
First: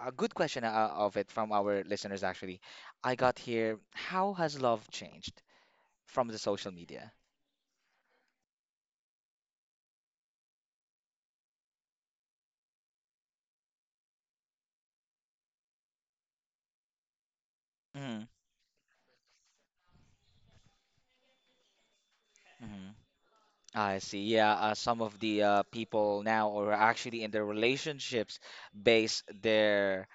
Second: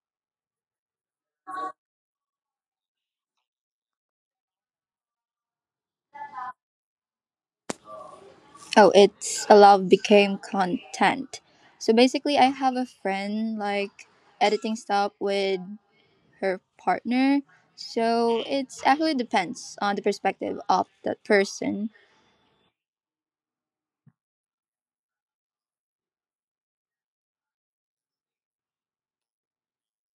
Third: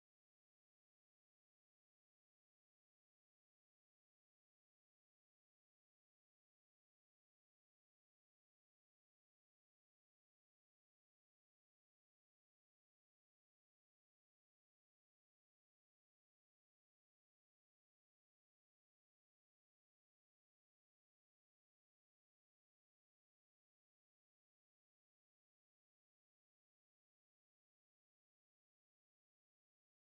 [SPEAKER 1] a good question of it from our listeners, actually. I got here, how has love changed from the social media?
[SPEAKER 2] Oh, it's a love became content. So basically, I have a friend like editing stuff with her partner.
[SPEAKER 1] Mm,
[SPEAKER 2] So it's actually depends on the perspective of that person.
[SPEAKER 1] mm. I see. Yeah, some of the people now are actually in their relationships base their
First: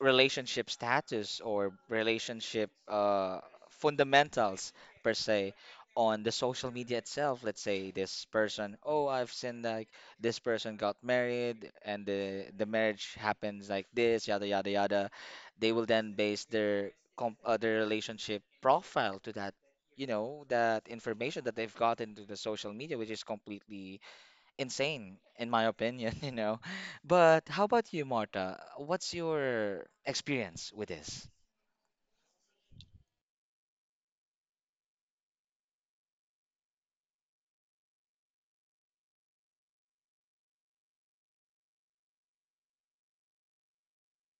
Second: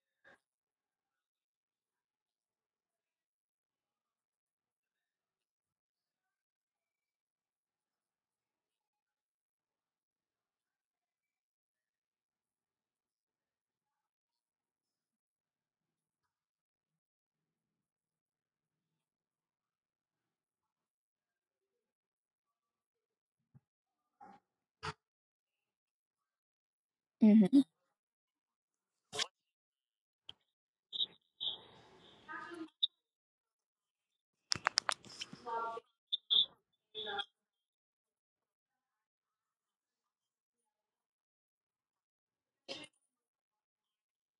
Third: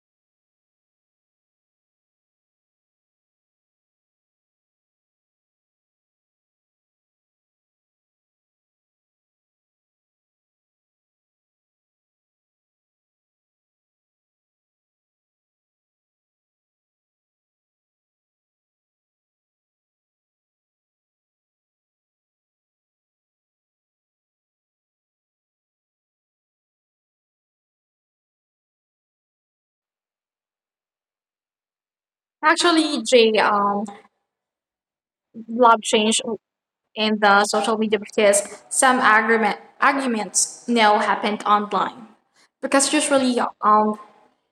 [SPEAKER 1] relationship status or relationship fundamentals per se on the social media itself. Let's say this person, oh, I've seen like this person got married and the marriage happens like this, yada yada yada. They will then base their com their relationship profile to that, you know, that information that they've gotten to the social media, which is completely insane in my opinion, you know. But how about you, Marta? What's your experience with this?
[SPEAKER 3] Actually, Jay, love change in the social media because some argument arguments now happened online. Because usually,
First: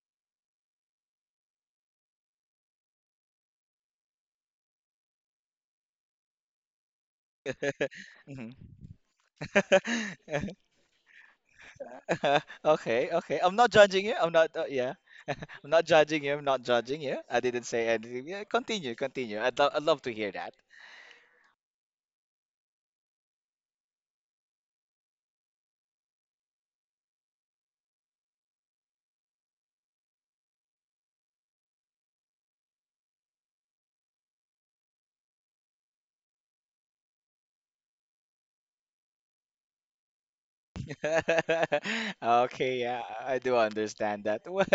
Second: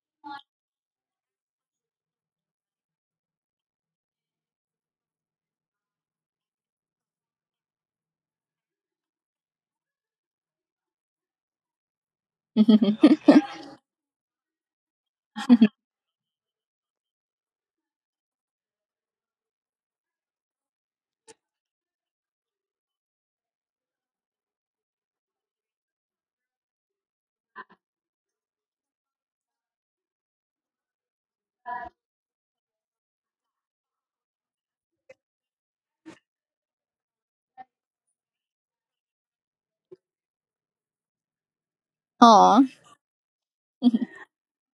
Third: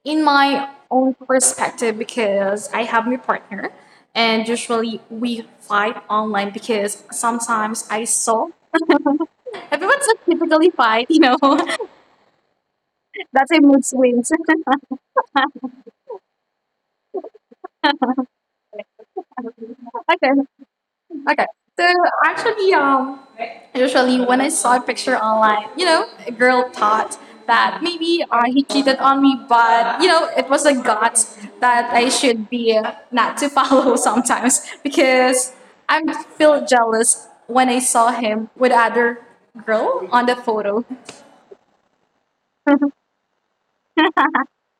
[SPEAKER 3] in my own perspective, because I have my partner, and usually we fight online because sometimes I saw
[SPEAKER 1] Mhm.
[SPEAKER 3] everyone's typically fight, you know.
[SPEAKER 1] Okay,
[SPEAKER 2] Mm-hmm.
[SPEAKER 1] okay.
[SPEAKER 3] That's
[SPEAKER 1] I'm
[SPEAKER 3] a
[SPEAKER 1] not
[SPEAKER 3] mood
[SPEAKER 1] judging you.
[SPEAKER 3] swings.
[SPEAKER 1] I'm not, yeah. I'm not judging you. I'm not judging you. I didn't say anything. Yeah, continue, continue. I'd love to
[SPEAKER 3] Okay.
[SPEAKER 1] hear that.
[SPEAKER 3] Okay. So actually, usually when I saw a picture online, you know, a girl thought that maybe he cheated on me, but you know, it was a gut that I should be not to follow sometimes because I feel jealous when I saw him with other girl on the photo.
[SPEAKER 2] Aw.
[SPEAKER 1] Okay, yeah, I do understand that. Well,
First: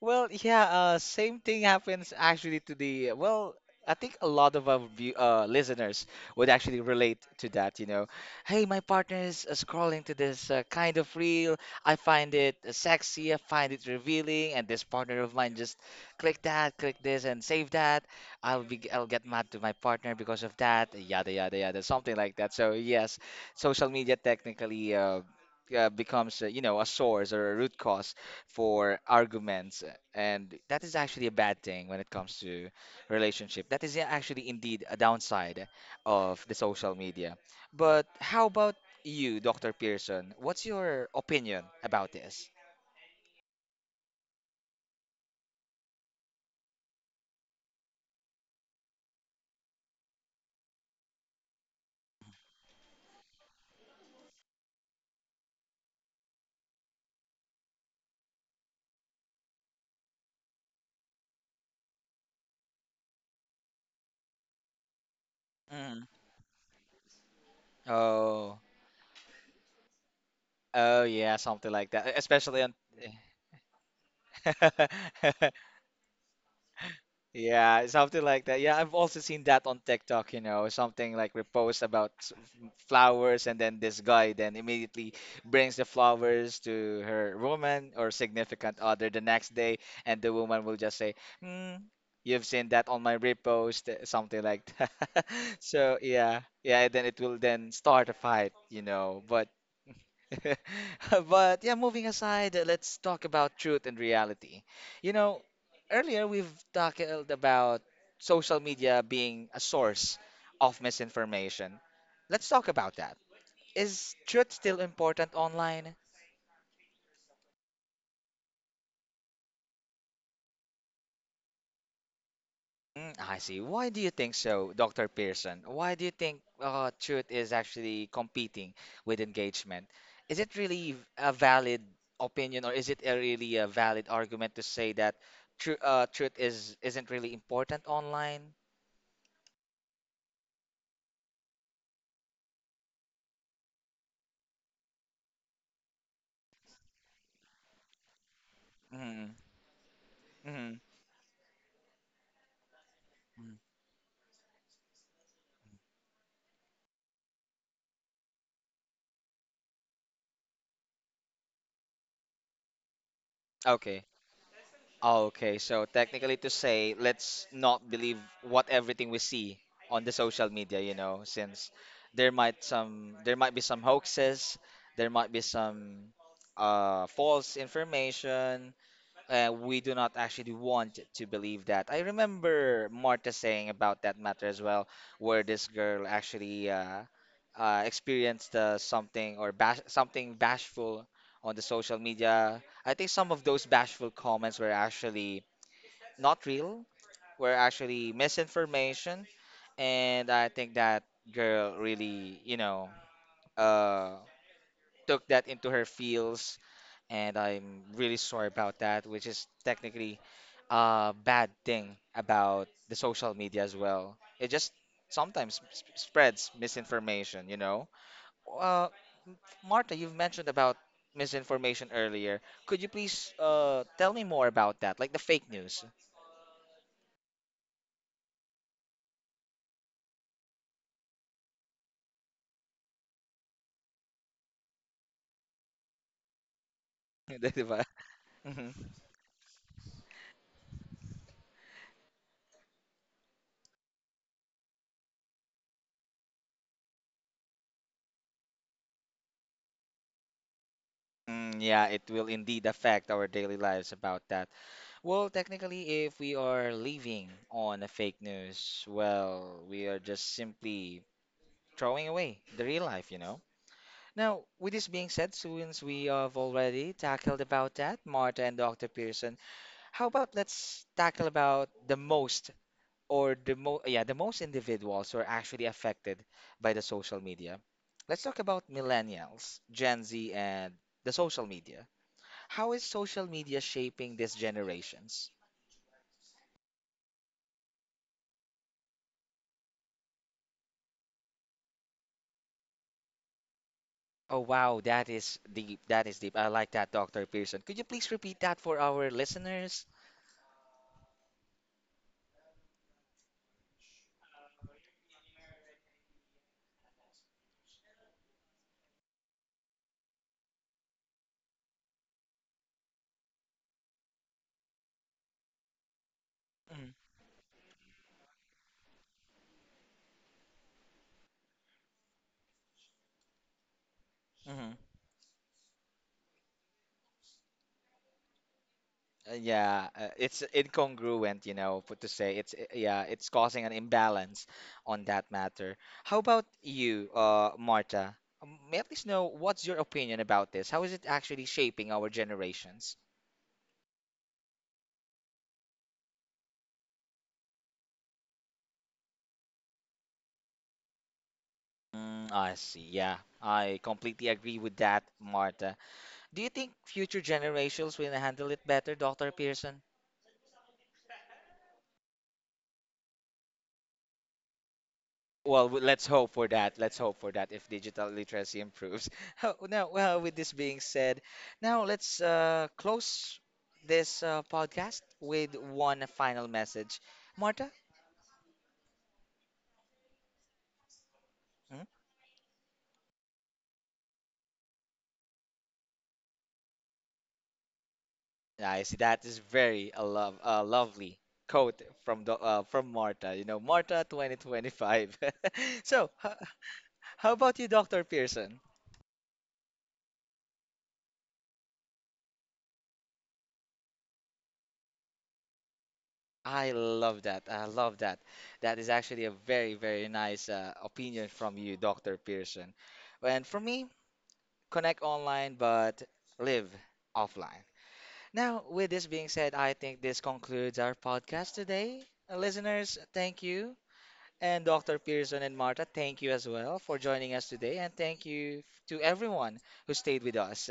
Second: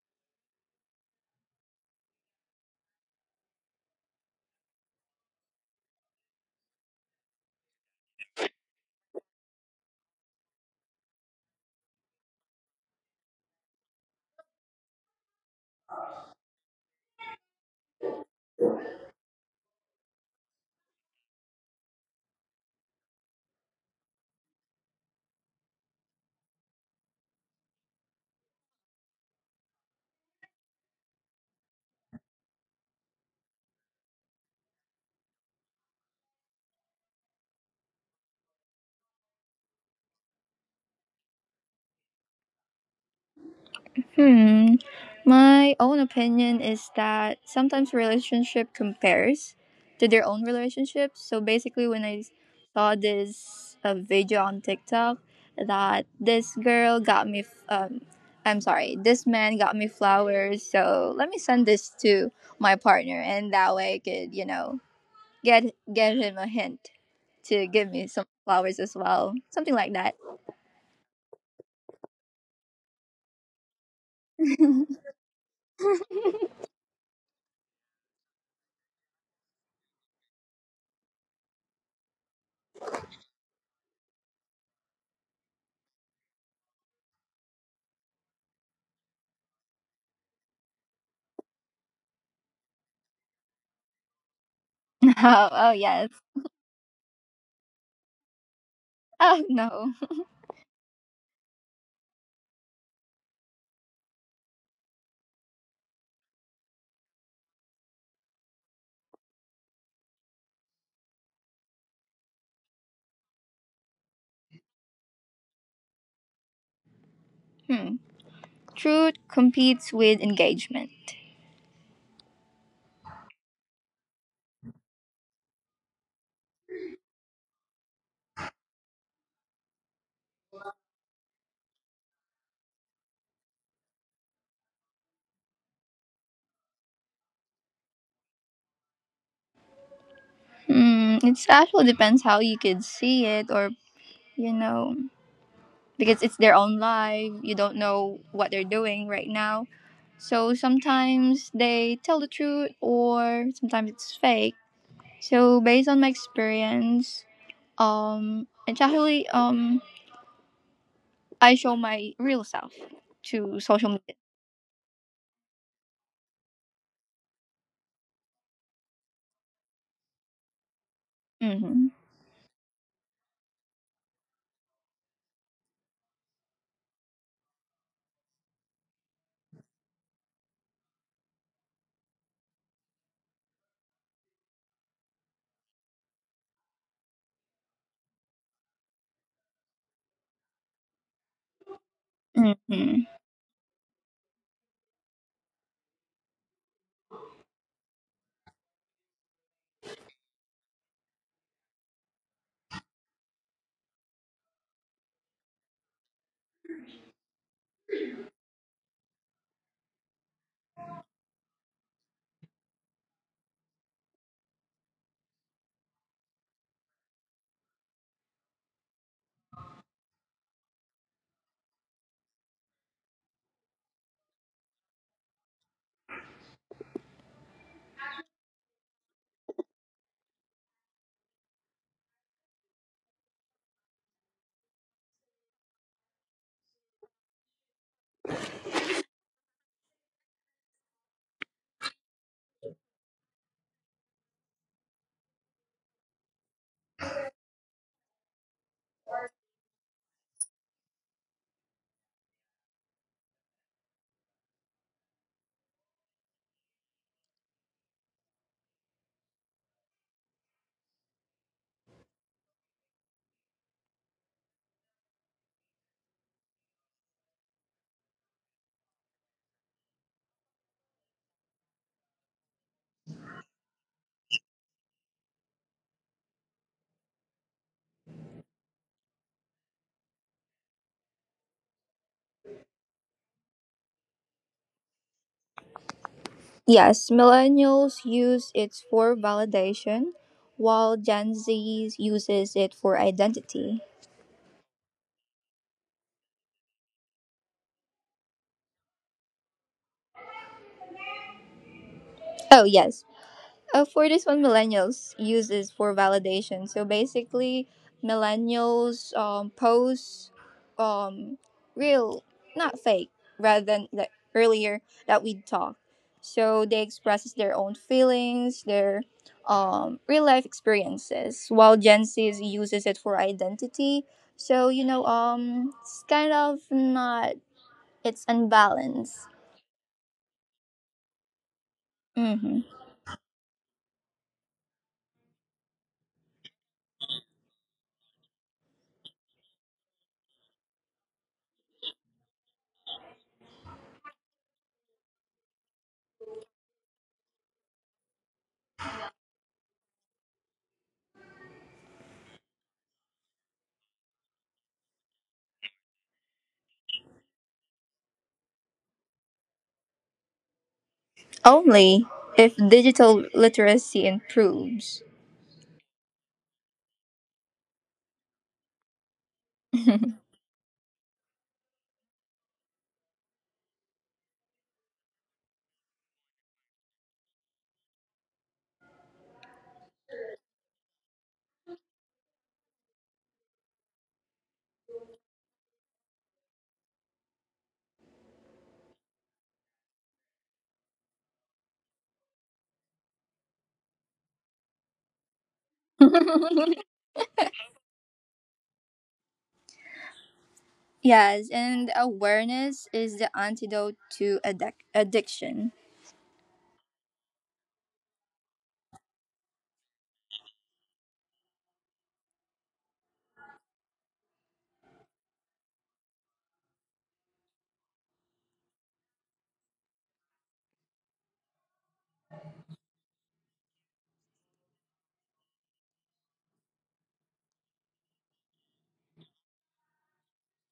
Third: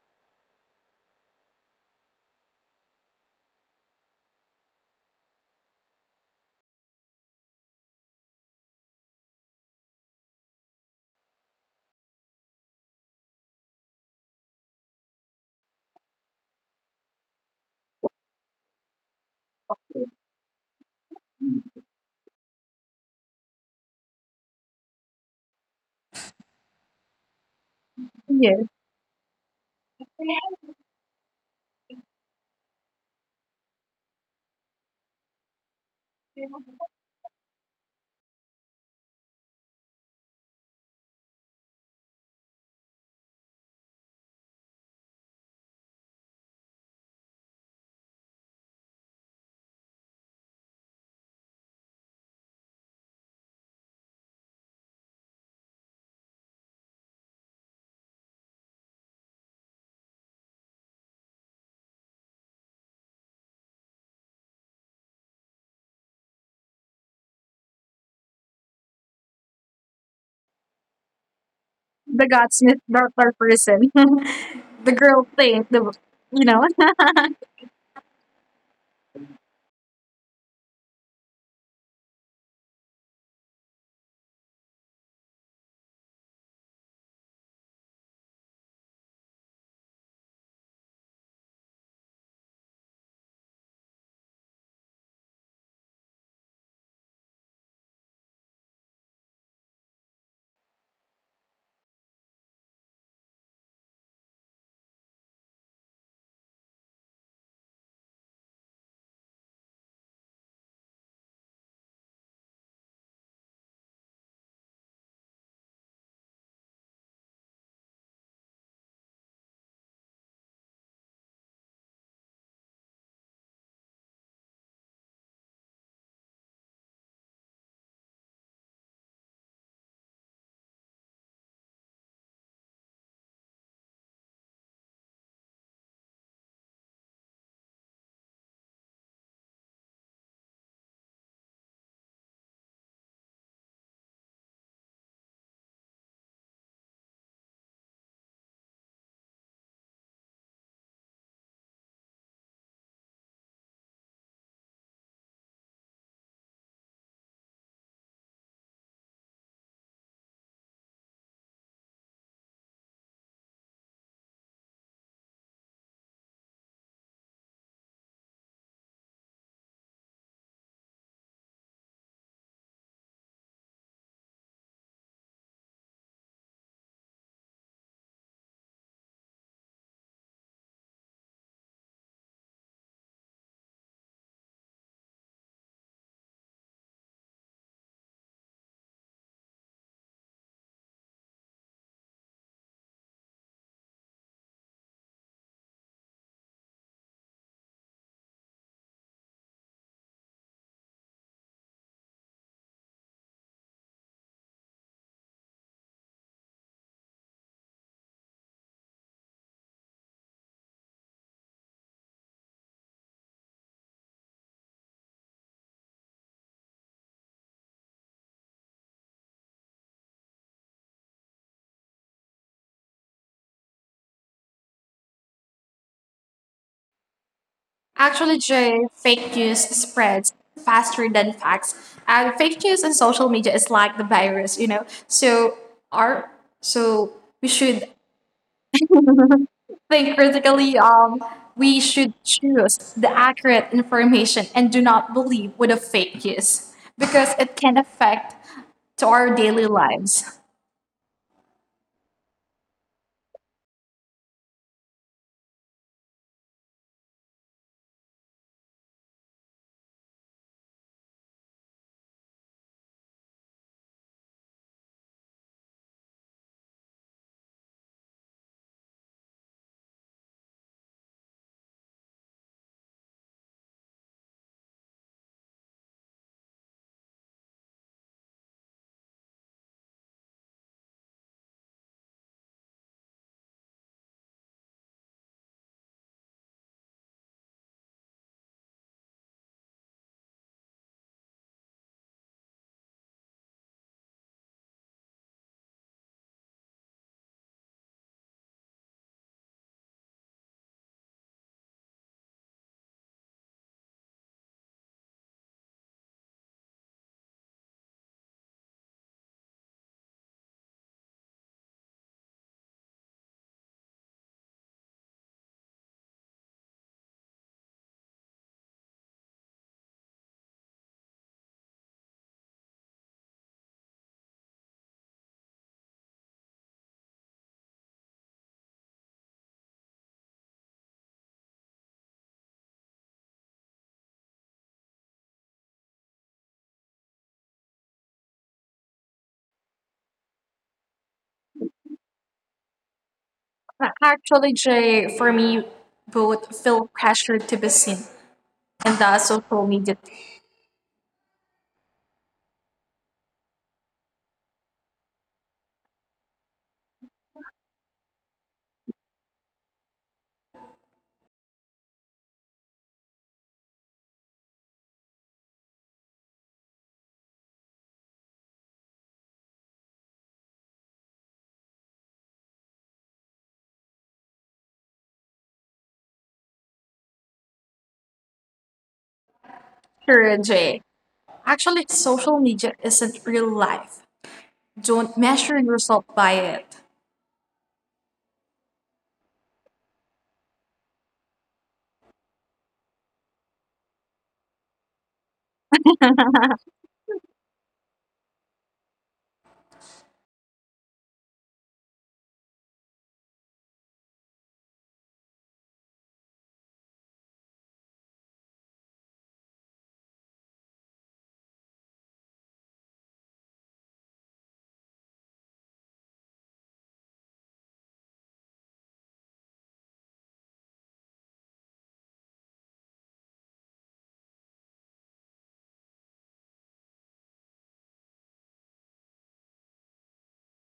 [SPEAKER 1] well, yeah, same thing happens actually to the, well, I think a lot of our listeners would actually relate to that, you know. Hey, my partner is scrolling to this kind of reel. I find it sexy, I find it revealing, and this partner of mine just click that, click this, and save that. I'll get mad to my partner because of that, yada, yada, yada, something like that. So, yes, social media technically becomes, you know, a source or a root cause
[SPEAKER 3] Yeah,
[SPEAKER 1] for arguments, and that is actually a bad thing when it comes to relationship. That is yeah, actually indeed a downside of the social media. But how about you, Dr. Pearson? What's your opinion about this?
[SPEAKER 2] Hmm. My own opinion is that sometimes relationship compares to their own relationships. So basically, when I saw this video on TikTok that this girl got me, I'm sorry, this man got me flowers. So let me send this to my partner, and that way I could, you know, get
[SPEAKER 1] Mm.
[SPEAKER 2] get him a hint to give me some
[SPEAKER 1] Oh,
[SPEAKER 2] flowers as well, something like that.
[SPEAKER 1] oh yeah, something like that.
[SPEAKER 3] the
[SPEAKER 1] Especially on
[SPEAKER 3] gutsmith, the other person, the girl thing, the you know.
[SPEAKER 1] yeah, something like that. Yeah, I've also seen that on TikTok, you know, something like repost about flowers, and then this guy then immediately brings the flowers to her woman or significant other the next day, and the woman will just say, "Hmm, you've seen that on my repost," something like that.
[SPEAKER 2] Oh, oh
[SPEAKER 1] So
[SPEAKER 2] yes.
[SPEAKER 1] yeah, yeah, and then it will then start a fight, you know.
[SPEAKER 2] Oh
[SPEAKER 1] But
[SPEAKER 2] no.
[SPEAKER 1] but yeah, moving aside, let's talk about truth and reality. You know, earlier we've talked about social media being a source of misinformation. Let's talk about that. Is truth still important online?
[SPEAKER 2] Hmm. Truth competes with engagement.
[SPEAKER 1] Mm, I see. Why do you think so, Dr. Pearson? Why do you think truth is actually competing with engagement? Is it really a valid opinion, or is it a really a valid argument to say that truth is isn't really important online?
[SPEAKER 2] Hmm, it actually depends how you could see it, or you know, because it's their own life. You don't know what they're doing right
[SPEAKER 1] Mm-hmm.
[SPEAKER 2] now. So
[SPEAKER 1] Mm-hmm.
[SPEAKER 2] sometimes they tell the truth, or sometimes it's fake. So based on my experience, it's actually I show my real self to social
[SPEAKER 1] Okay.
[SPEAKER 2] media.
[SPEAKER 1] Okay, so technically to say, let's not believe what everything we see on the social media, you know, since
[SPEAKER 2] Mm-hmm.
[SPEAKER 1] there might be some hoaxes, there might be some false information, we do not actually want to believe that. I remember Marta saying about that matter as well, where this girl actually experienced something or bash something bashful on the social media. I
[SPEAKER 2] Mm-hmm.
[SPEAKER 1] think some of those bashful comments were actually not real, were actually misinformation, and I think that girl really, you know, uh, took that into her feels, and I'm really sorry about that, which is technically bad thing about the social media as well. It just sometimes spreads misinformation, you know. Uh, Marta, you've mentioned about misinformation earlier. Could you please tell me more about that, like the fake news?
[SPEAKER 3] Actually, Jay, fake news spreads faster than facts. And fake news and social media is like the virus, you know. Our so we
[SPEAKER 1] Di
[SPEAKER 3] should
[SPEAKER 1] mhm.
[SPEAKER 3] think critically. We should choose the accurate information and do not believe with a fake news because it can affect to our daily lives.
[SPEAKER 1] Mm, yeah, it will indeed affect our daily lives about that. Well, technically, if we are living on a fake news, well, we are just simply throwing away the real life, you know? Now, with this being said, since we have already tackled about that, Marta and Dr. Pearson, how about let's tackle about the most or the mo yeah, the most individuals who are actually affected by the social media. Let's talk about millennials, Gen Z, and the social media. How is social media shaping these generations?
[SPEAKER 2] Yes, millennials use it for validation, while Gen Z uses it for identity.
[SPEAKER 1] Oh wow, that is deep. That is deep. I like that, Dr. Pearson. Could you please repeat that for our listeners?
[SPEAKER 2] Oh, yes. For this one, millennials uses for validation. So basically, millennials post um, real, not fake, rather than the earlier that we talked. So they expresses their own feelings, their real life experiences, while Gen Z uses it for identity. So
[SPEAKER 1] Mm-hmm.
[SPEAKER 2] you know, it's kind of not. It's unbalanced.
[SPEAKER 1] Yeah, it's incongruent, you know, put to say it's
[SPEAKER 2] Hmm
[SPEAKER 1] yeah, it's causing an imbalance on that matter. How about you, Marta? May I please know what's your opinion about this? How is it actually shaping our generations?
[SPEAKER 3] Actually, Jay, for me, both feel pressure to be seen and the social media.
[SPEAKER 1] Mm, I see. Yeah, I completely agree with that, Marta. Do you think future generations will handle it better, Dr. Pearson?
[SPEAKER 2] Only if digital literacy improves.
[SPEAKER 1] Well, let's hope for that. Let's hope for that if digital literacy improves. How- now, well, with this being said, now let's close this podcast with one final message. Marta?
[SPEAKER 3] Sure, Jay.
[SPEAKER 1] Mhm.
[SPEAKER 3] Actually, social media isn't real life. Don't measure yourself by it.
[SPEAKER 1] I see that is very a love a lovely quote from the from Marta. You know, Marta 2025. So, h- how about you, Dr. Pearson?
[SPEAKER 2] Yes, and awareness is the antidote to addiction.
[SPEAKER 1] I love that. I love that. That is actually a very, very nice opinion from you, Dr. Pearson. And for me, connect online but live offline. Now, with this being said, I think this concludes our podcast today. Listeners, thank you. And Dr. Pearson and Marta, thank you as well for joining us today. And thank you to everyone who stayed with us.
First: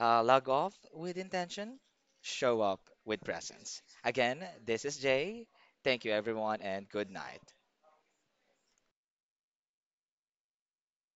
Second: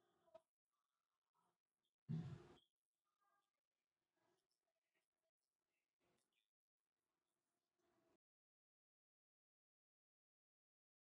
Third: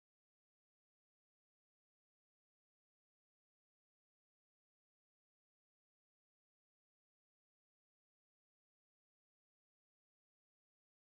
[SPEAKER 1] Log off with intention, show up with presence. Again, this is Jay. Thank you, everyone, and good night.